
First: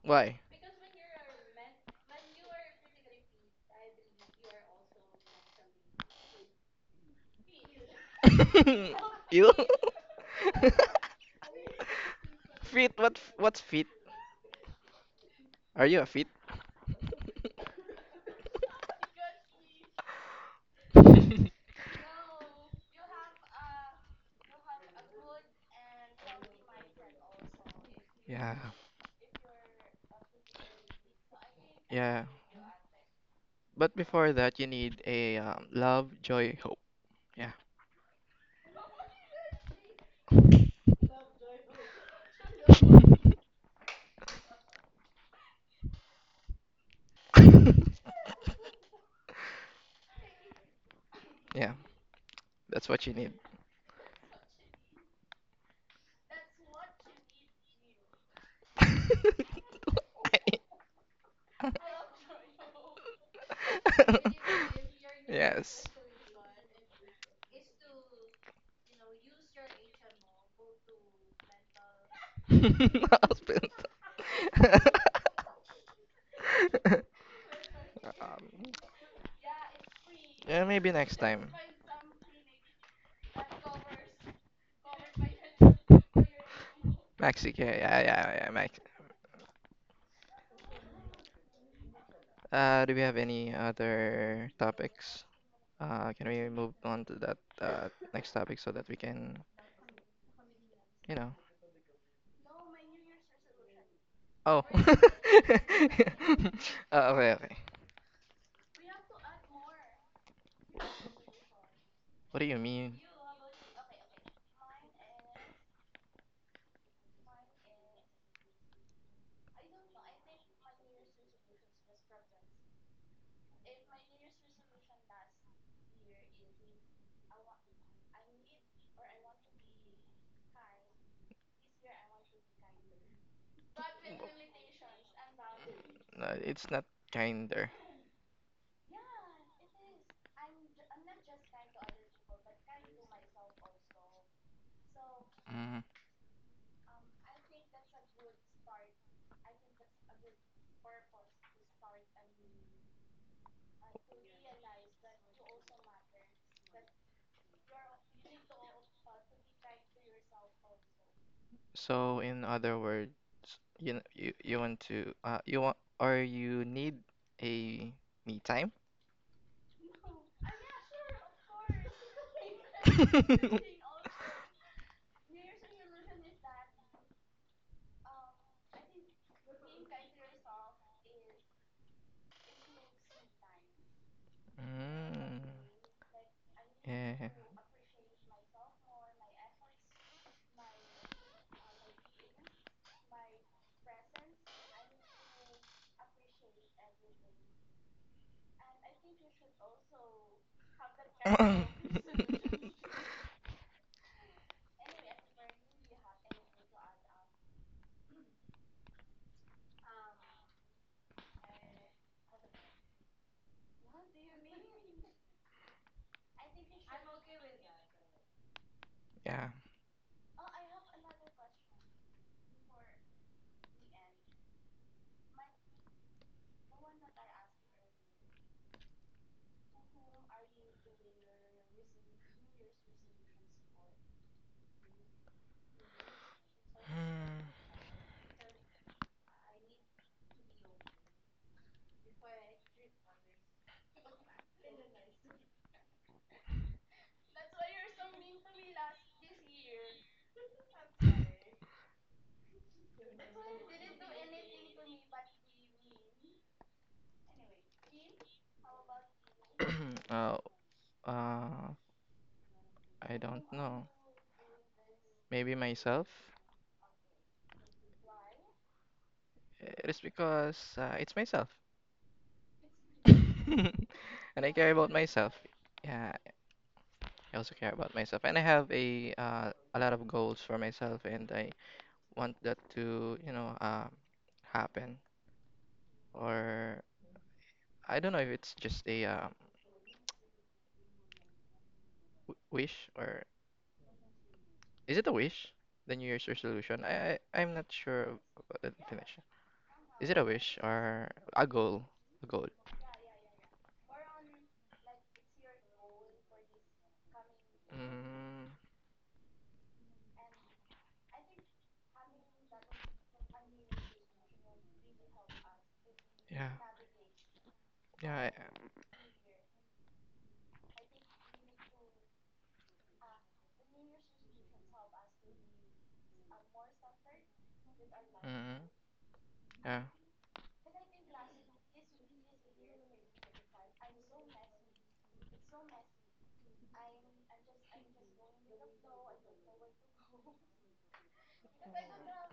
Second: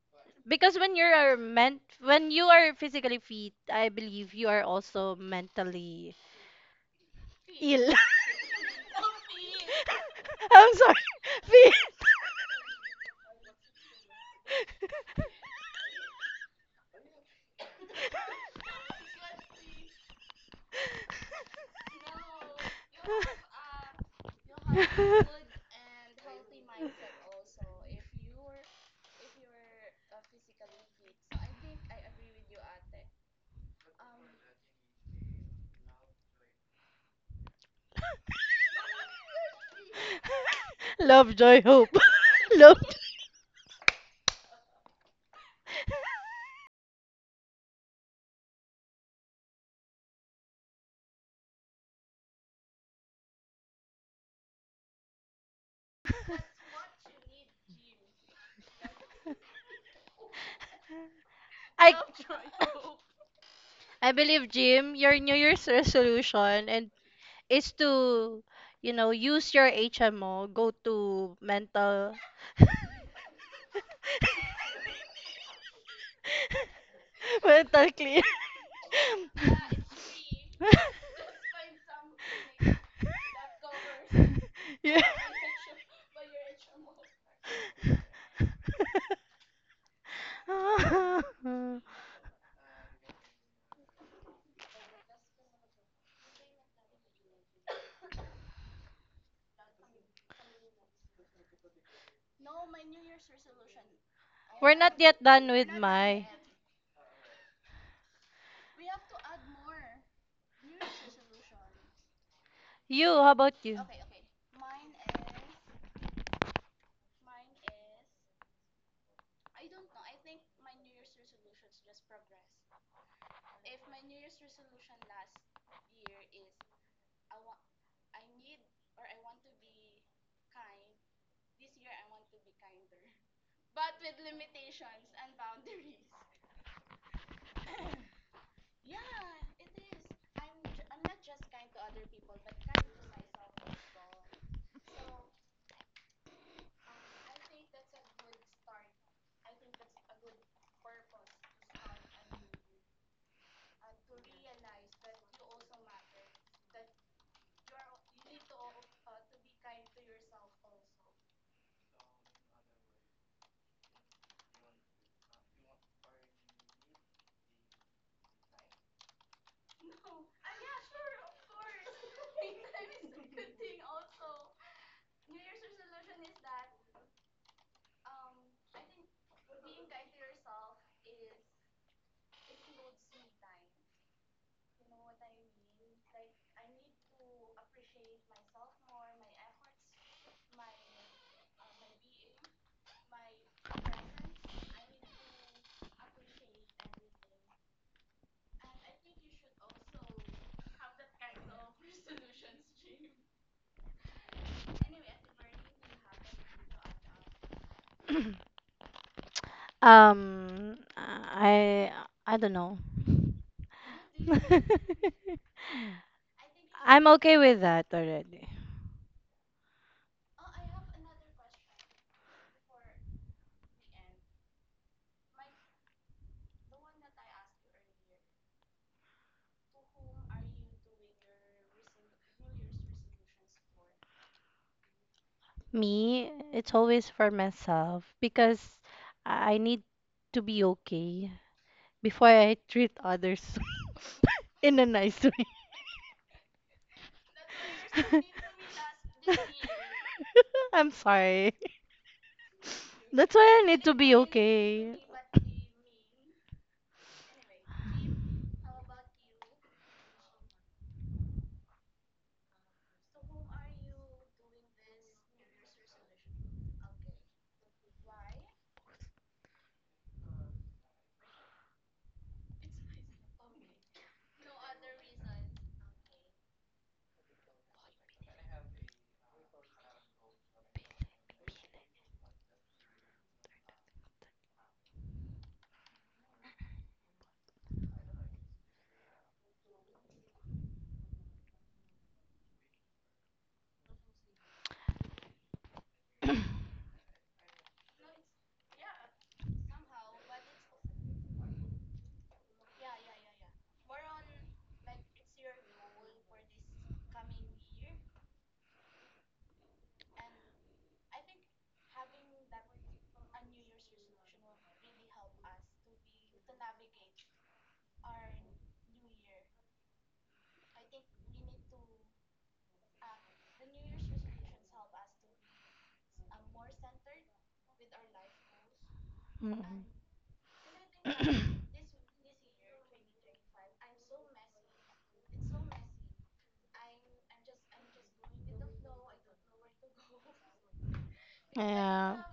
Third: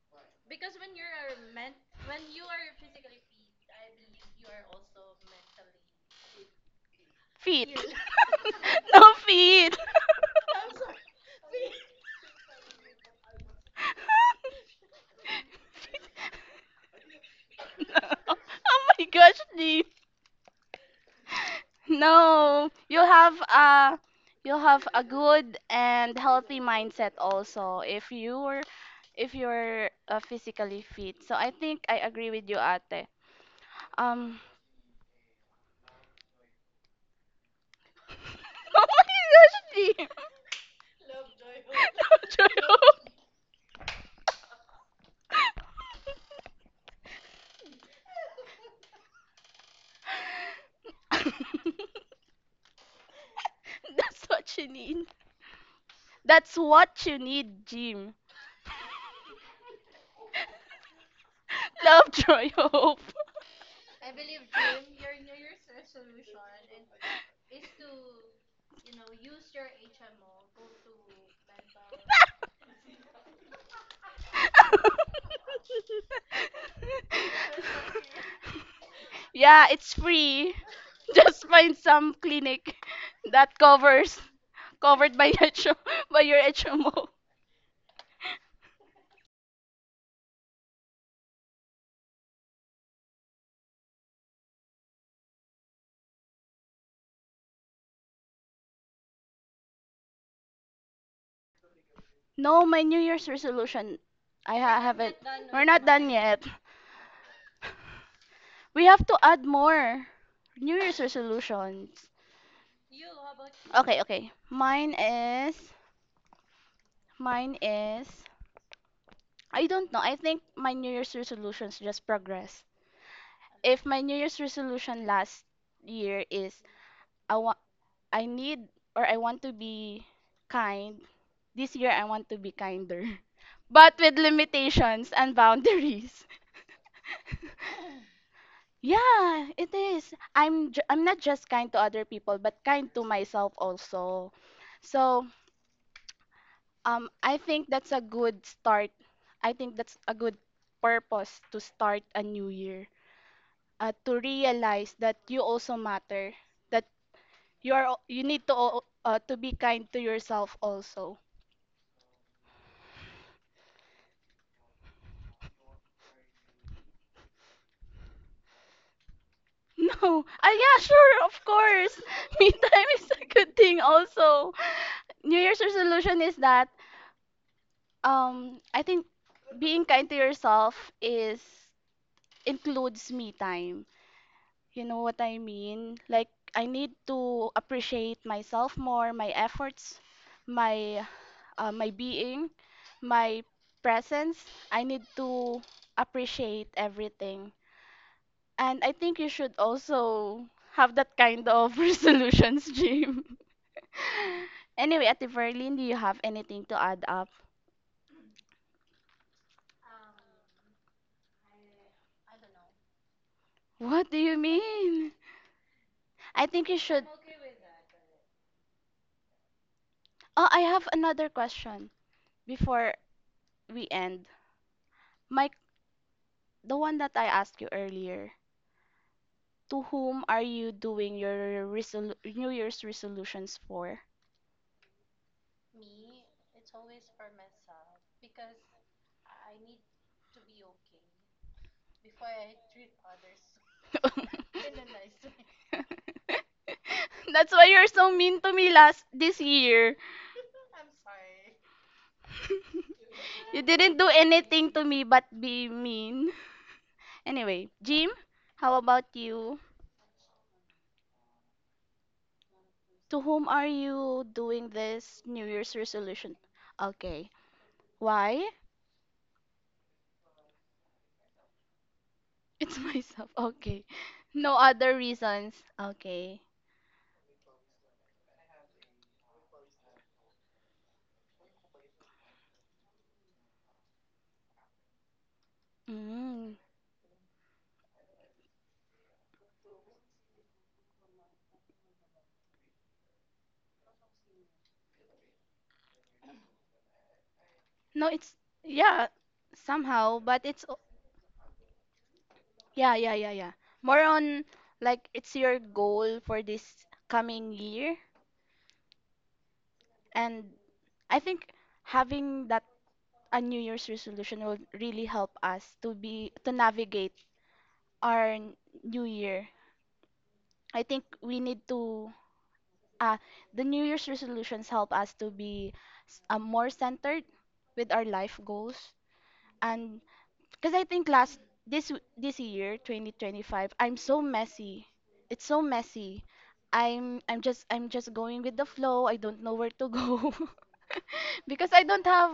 Why?
Because when you are physically fit, I believe you are also mentally
Feet.
ill.
no
You?
feet.
I'm sorry, fit.
Fit? What? What's fit? Are you a fit?
No. Oh my gosh, Lee. No, you'll have a good and healthy mindset also
Yeah,
if you're physically fit. So I think I
yeah.
agree with you, Ate.
But before
Um,
that, you need a love, joy, hope. Yeah,
oh my gosh, G.
Love, joy, hope.
Joke.
Love.
yeah. That's what you need.
That's what you need. That's what you need, Jim.
I
Love, joy, hope.
I believe, Jim, your New Year's
Yes.
resolution and is to, use your HMO, go to mental
Husband.
mental clear.
Um,
yeah, it's free.
yeah, maybe next
Just
time.
find some clinic that covers
Yeah.
covered by HO, by your HMO.
Maxi, yeah, yeah, yeah, yeah, Max. Do we have any other topics? Can we move on to that next topic so that we can, you know?
No, my New Year's resolution,
Oh.
We're not
haven't.
yet done
We're
with
not done
my.
uh,
yet.
okay, okay.
We have to add more New Year's resolutions.
What do you mean?
You, how about you?
Okay, okay. Mine is I don't know. I think my New Year's resolutions just progress. If my New Year's resolution last year is I want I need or I want to be kind, this year I want to be kinder. But with limitations and boundaries.
It's not kinder.
Yeah, it is. I'm not just kind to other people, but kind to myself also. So,
Mm.
I think that's a good start. I think that's a good purpose to start a new year. To realize that you also matter, that you need to to be kind to yourself also.
So, in other words, you kn- you want to you want or you need a me time?
no ah yeah sure of course me time is a good thing also. New year's resolution is that I think being kind to yourself is includes me time. You know what I
Mm.
mean, like I need
Yeah.
to appreciate myself more, my efforts, my my being, my presence. I need to appreciate everything. And I think you should also have that kind of resolutions, Jim. Anyway, Ate Verlin, do you have anything to add up?
Um, I I don't know.
What do you mean? I think you should.
I'm okay with that already.
Yeah.
Oh, I have another question before we end. My, the one that I asked you earlier. To whom are you doing your New Year's resolutions for?
Me, it's always for
Hmm.
myself because I need to be okay before I treat others in a nice way.
That's why you're so mean to me last this year.
I'm sorry. That's
You
why I need to
didn't do
be
anything to
okay.
me but be mean. Anyway, Jim, how about you?
uh, I
To
don't
whom are
know.
you doing this New
Maybe
Year's
myself.
resolution? Okay. Why?
It is because it's myself.
It's myself. Okay.
And I
No
care about
other
myself.
reasons.
Yeah,
Okay.
I also care about myself. And I have a lot of goals for myself, and I want that to, happen
Mm.
or I don't know if it's just wish or is it a wish? The New Year's resolution. I'm not sure
No, it's
about the
yeah,
definition. Is it
somehow,
a
but
wish
it's o-
or a goal? A goal.
yeah, yeah, yeah, yeah. More on like it's your goal for this coming year,
Mm,
and I think having that a New Year's resolution will really help us to be
yeah.
to navigate
Yeah.
our new year. I think we need to uh, the New Year's resolutions help us to be more centered with our life
Mm,
goals
yeah.
Mm.
and because I think last this this year 2025 I'm so messy. It's so messy. I'm just going with the flow. I don't know where to go. because I don't
Yeah,
have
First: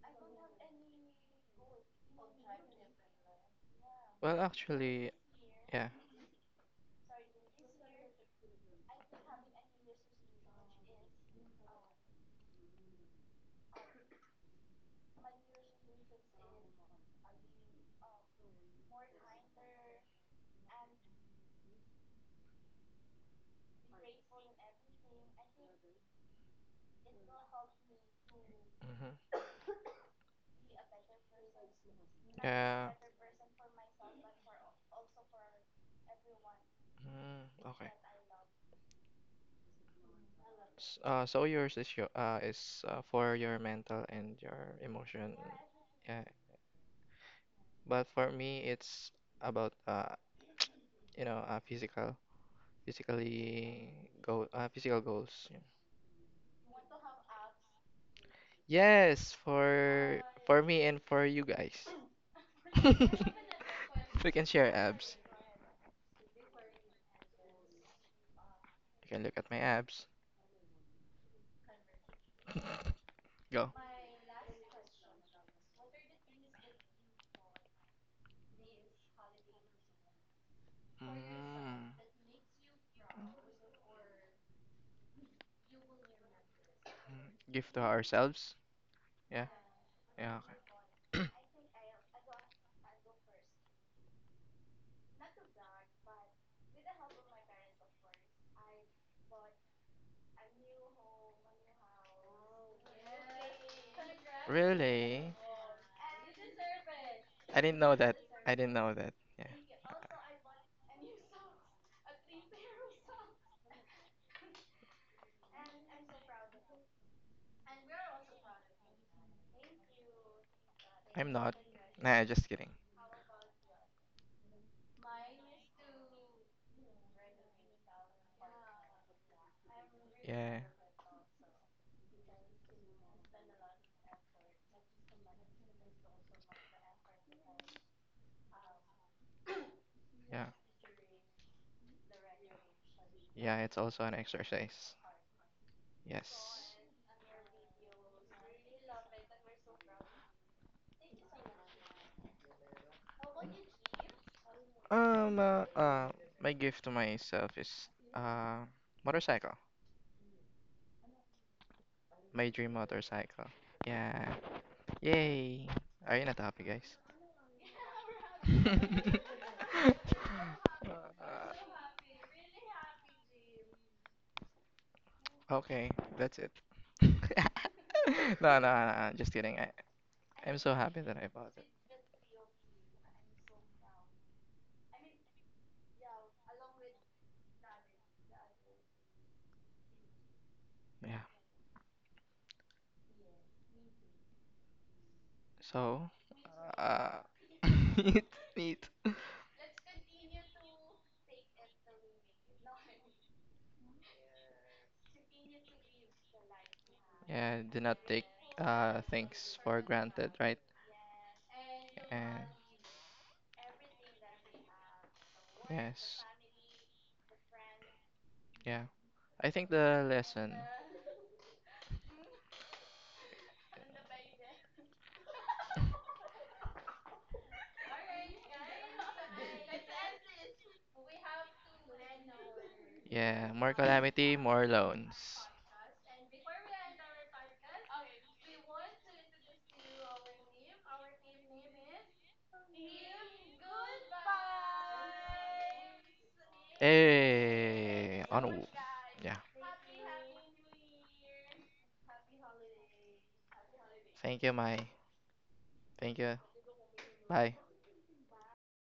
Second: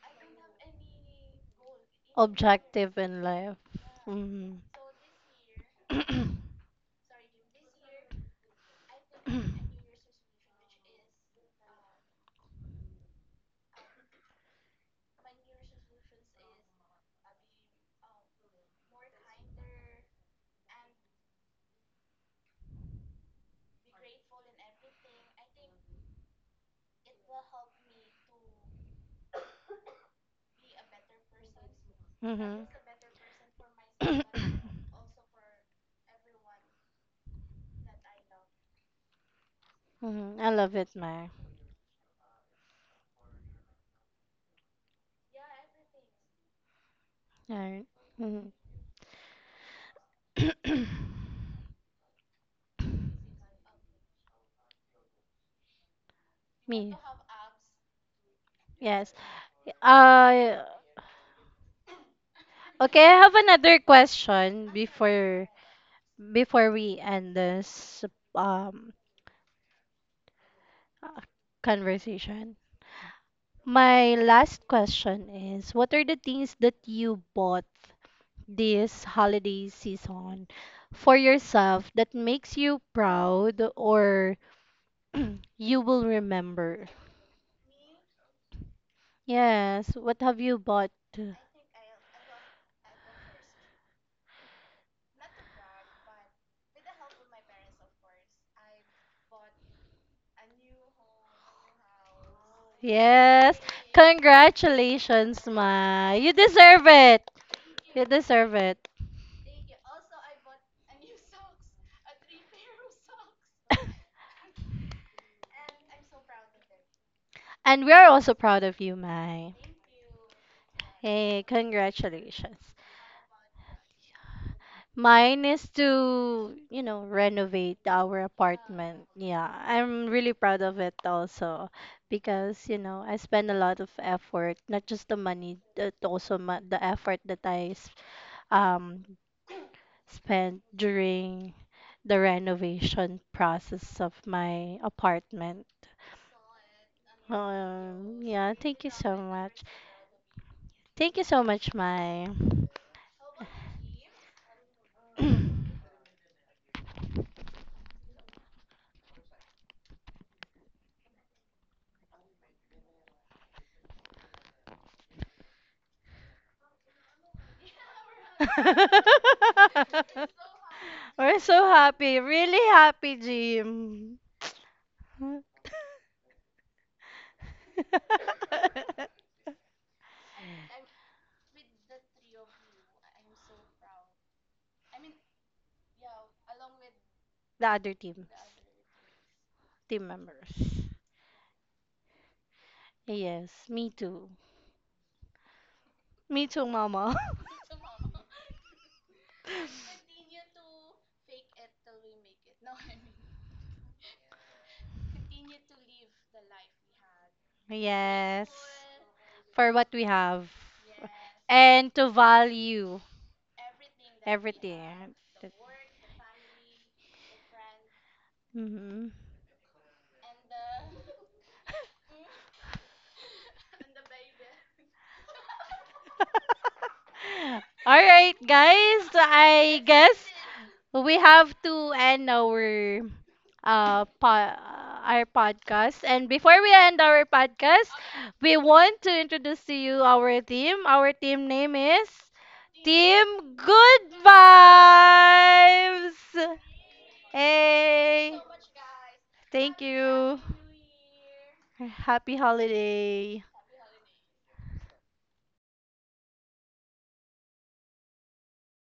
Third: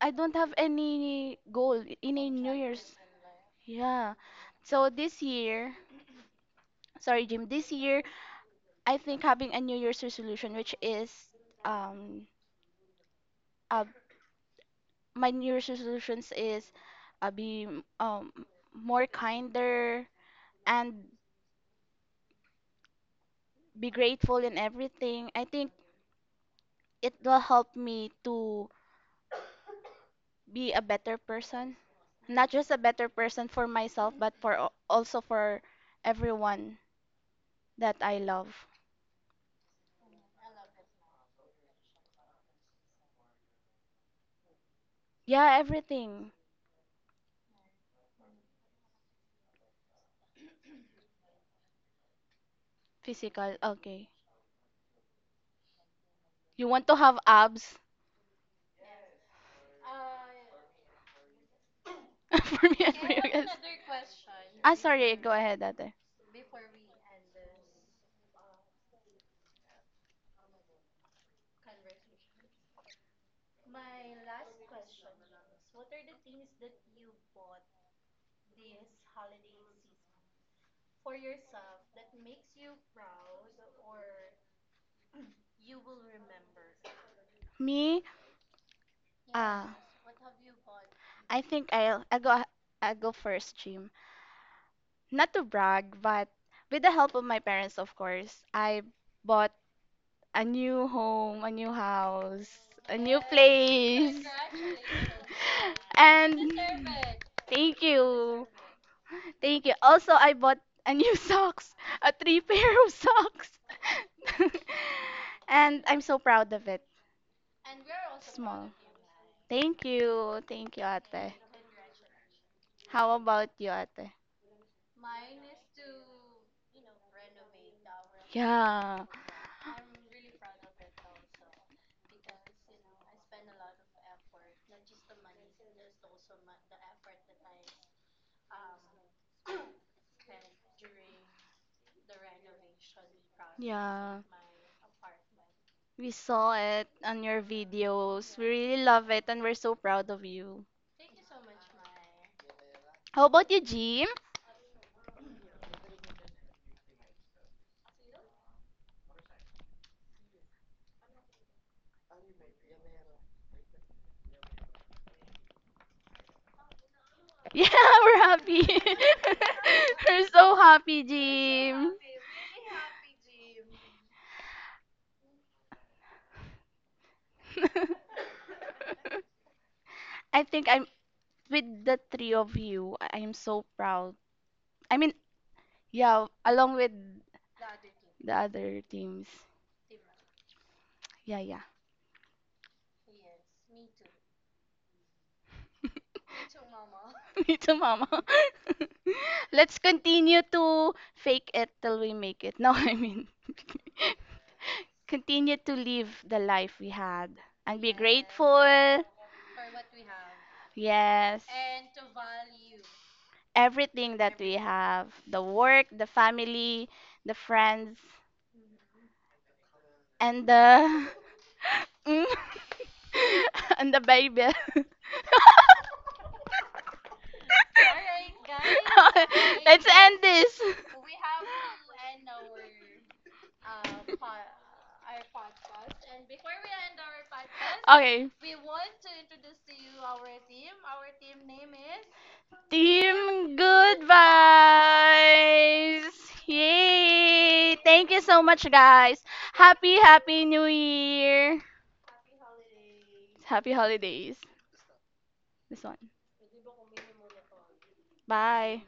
any goal in a New Year's.
objective in life.
Yeah.
Well,
Mm-hmm.
So
actually,
this year,
yeah.
sorry, Jim, this year, I think having a New Year's resolution, which is um, uh, my New Year's resolutions is be um, more kinder and be grateful in everything. I think it will help me to
Hmm.
be a better person, not
Mm-hmm.
just a
Yeah.
better person for myself, but also for everyone
Mm, okay.
that I love.
I love it, Mar.
So yours is your is for your mental and your emotion.
Yeah,
Yeah.
everything
Alright.
But for
Mhm.
me, it's about physical.
physical.
Physically
Okay.
goal, physical goals. Yeah.
You want to
Me.
have abs?
Yes.
Yes, for
Uh
me and for you guys.
For me, and
okay,
for you
I have
guys.
another
We can
question
Ah,
share
sorry.
abs.
Go
before
ahead, Ate.
we end this um
You can look at my abs.
uh, conversation.
Go.
My last question is what are the things that you bought this holiday season for
Mm.
yourself that makes you proud or you will remember?
Give to
Me,
ourselves. Yeah.
uh,
Yes, what have
Yeah.
you bought?
I think I'll I go first, Jim. Not to brag, but with the help of my parents, of course, I bought a new home, a new house, a new
Yes.
place.
Okay. Really?
Congratulations, Ma. You
And
deserve it.
I didn't
thank
know
You
that.
you.
deserve
I didn't
it.
know that. Yeah.
Thank you. Also, I bought a new socks, a three pair of socks. And I'm so proud of it.
And we are also proud
Small.
of you, Mai.
Thank you. Thank you,
I'm
ate.
Hey,
not. Nah, just kidding.
congratulations.
How about you, ate?
Mine is to, renovate our apartment.
Yeah.
Yeah, I'm really
Yeah.
proud of it also because, I spend a lot of effort, not just the money, but also the effort that I um
Yeah.
spent during the renovation
Yeah, it's
process
also an
Yeah.
of my
exercise.
apartment.
We saw
Yes.
it on your
Um,
videos. We
yeah, thank
really
you
love
so
it and we're
much.
so proud of you.
Thank you so much, Mai.
How about you, Jim?
Um, uh, uh, my gift to myself is motorcycle. My dream motorcycle. Yeah. Yay. Are you not happy, guys?
Yeah, we're happy. we're so
Uh,
happy,
We're so
Jim.
happy, really happy, Jim.
okay, that's it. No, no, no, just kidding.
I
I'm
think
so
I'm
happy that I bought it.
with the three of you. I am so proud. I mean, yeah, along with
The other team,
the other teams.
members.
Yeah.
Yeah, yeah.
Yes, me too.
So,
Me too,
uh,
Mama.
Me too, Mama.
neat, neat.
Let's continue to fake it till we make it. No, I mean, continue to live the life we had
Yeah, do
and be
not take
Yes,
grateful.
things
for
for
what we
granted,
have
right?
Yes.
and to
And
value
Everything that we have,
everything.
the work, the
yes.
family, the friends,
Yeah.
Mhm.
I think the
and
lesson.
the Mm. and the baby.
All right, guys, I
Let's
guess
end this.
we have to end our
Yeah. More calamity, more loans.
our podcast, and before we end our podcast
Okay,
we want to introduce to you our team name is team
team, good
good
vibes.
vibes.
Yay! Thank you
Hey.
Hey,
so
On.
much, guys.
Yeah.
thank
Happy,
you.
happy New Year.
Happy holiday.
Happy holidays.
Thank you, Mai.
This one.
Thank you. Bye.
Bye.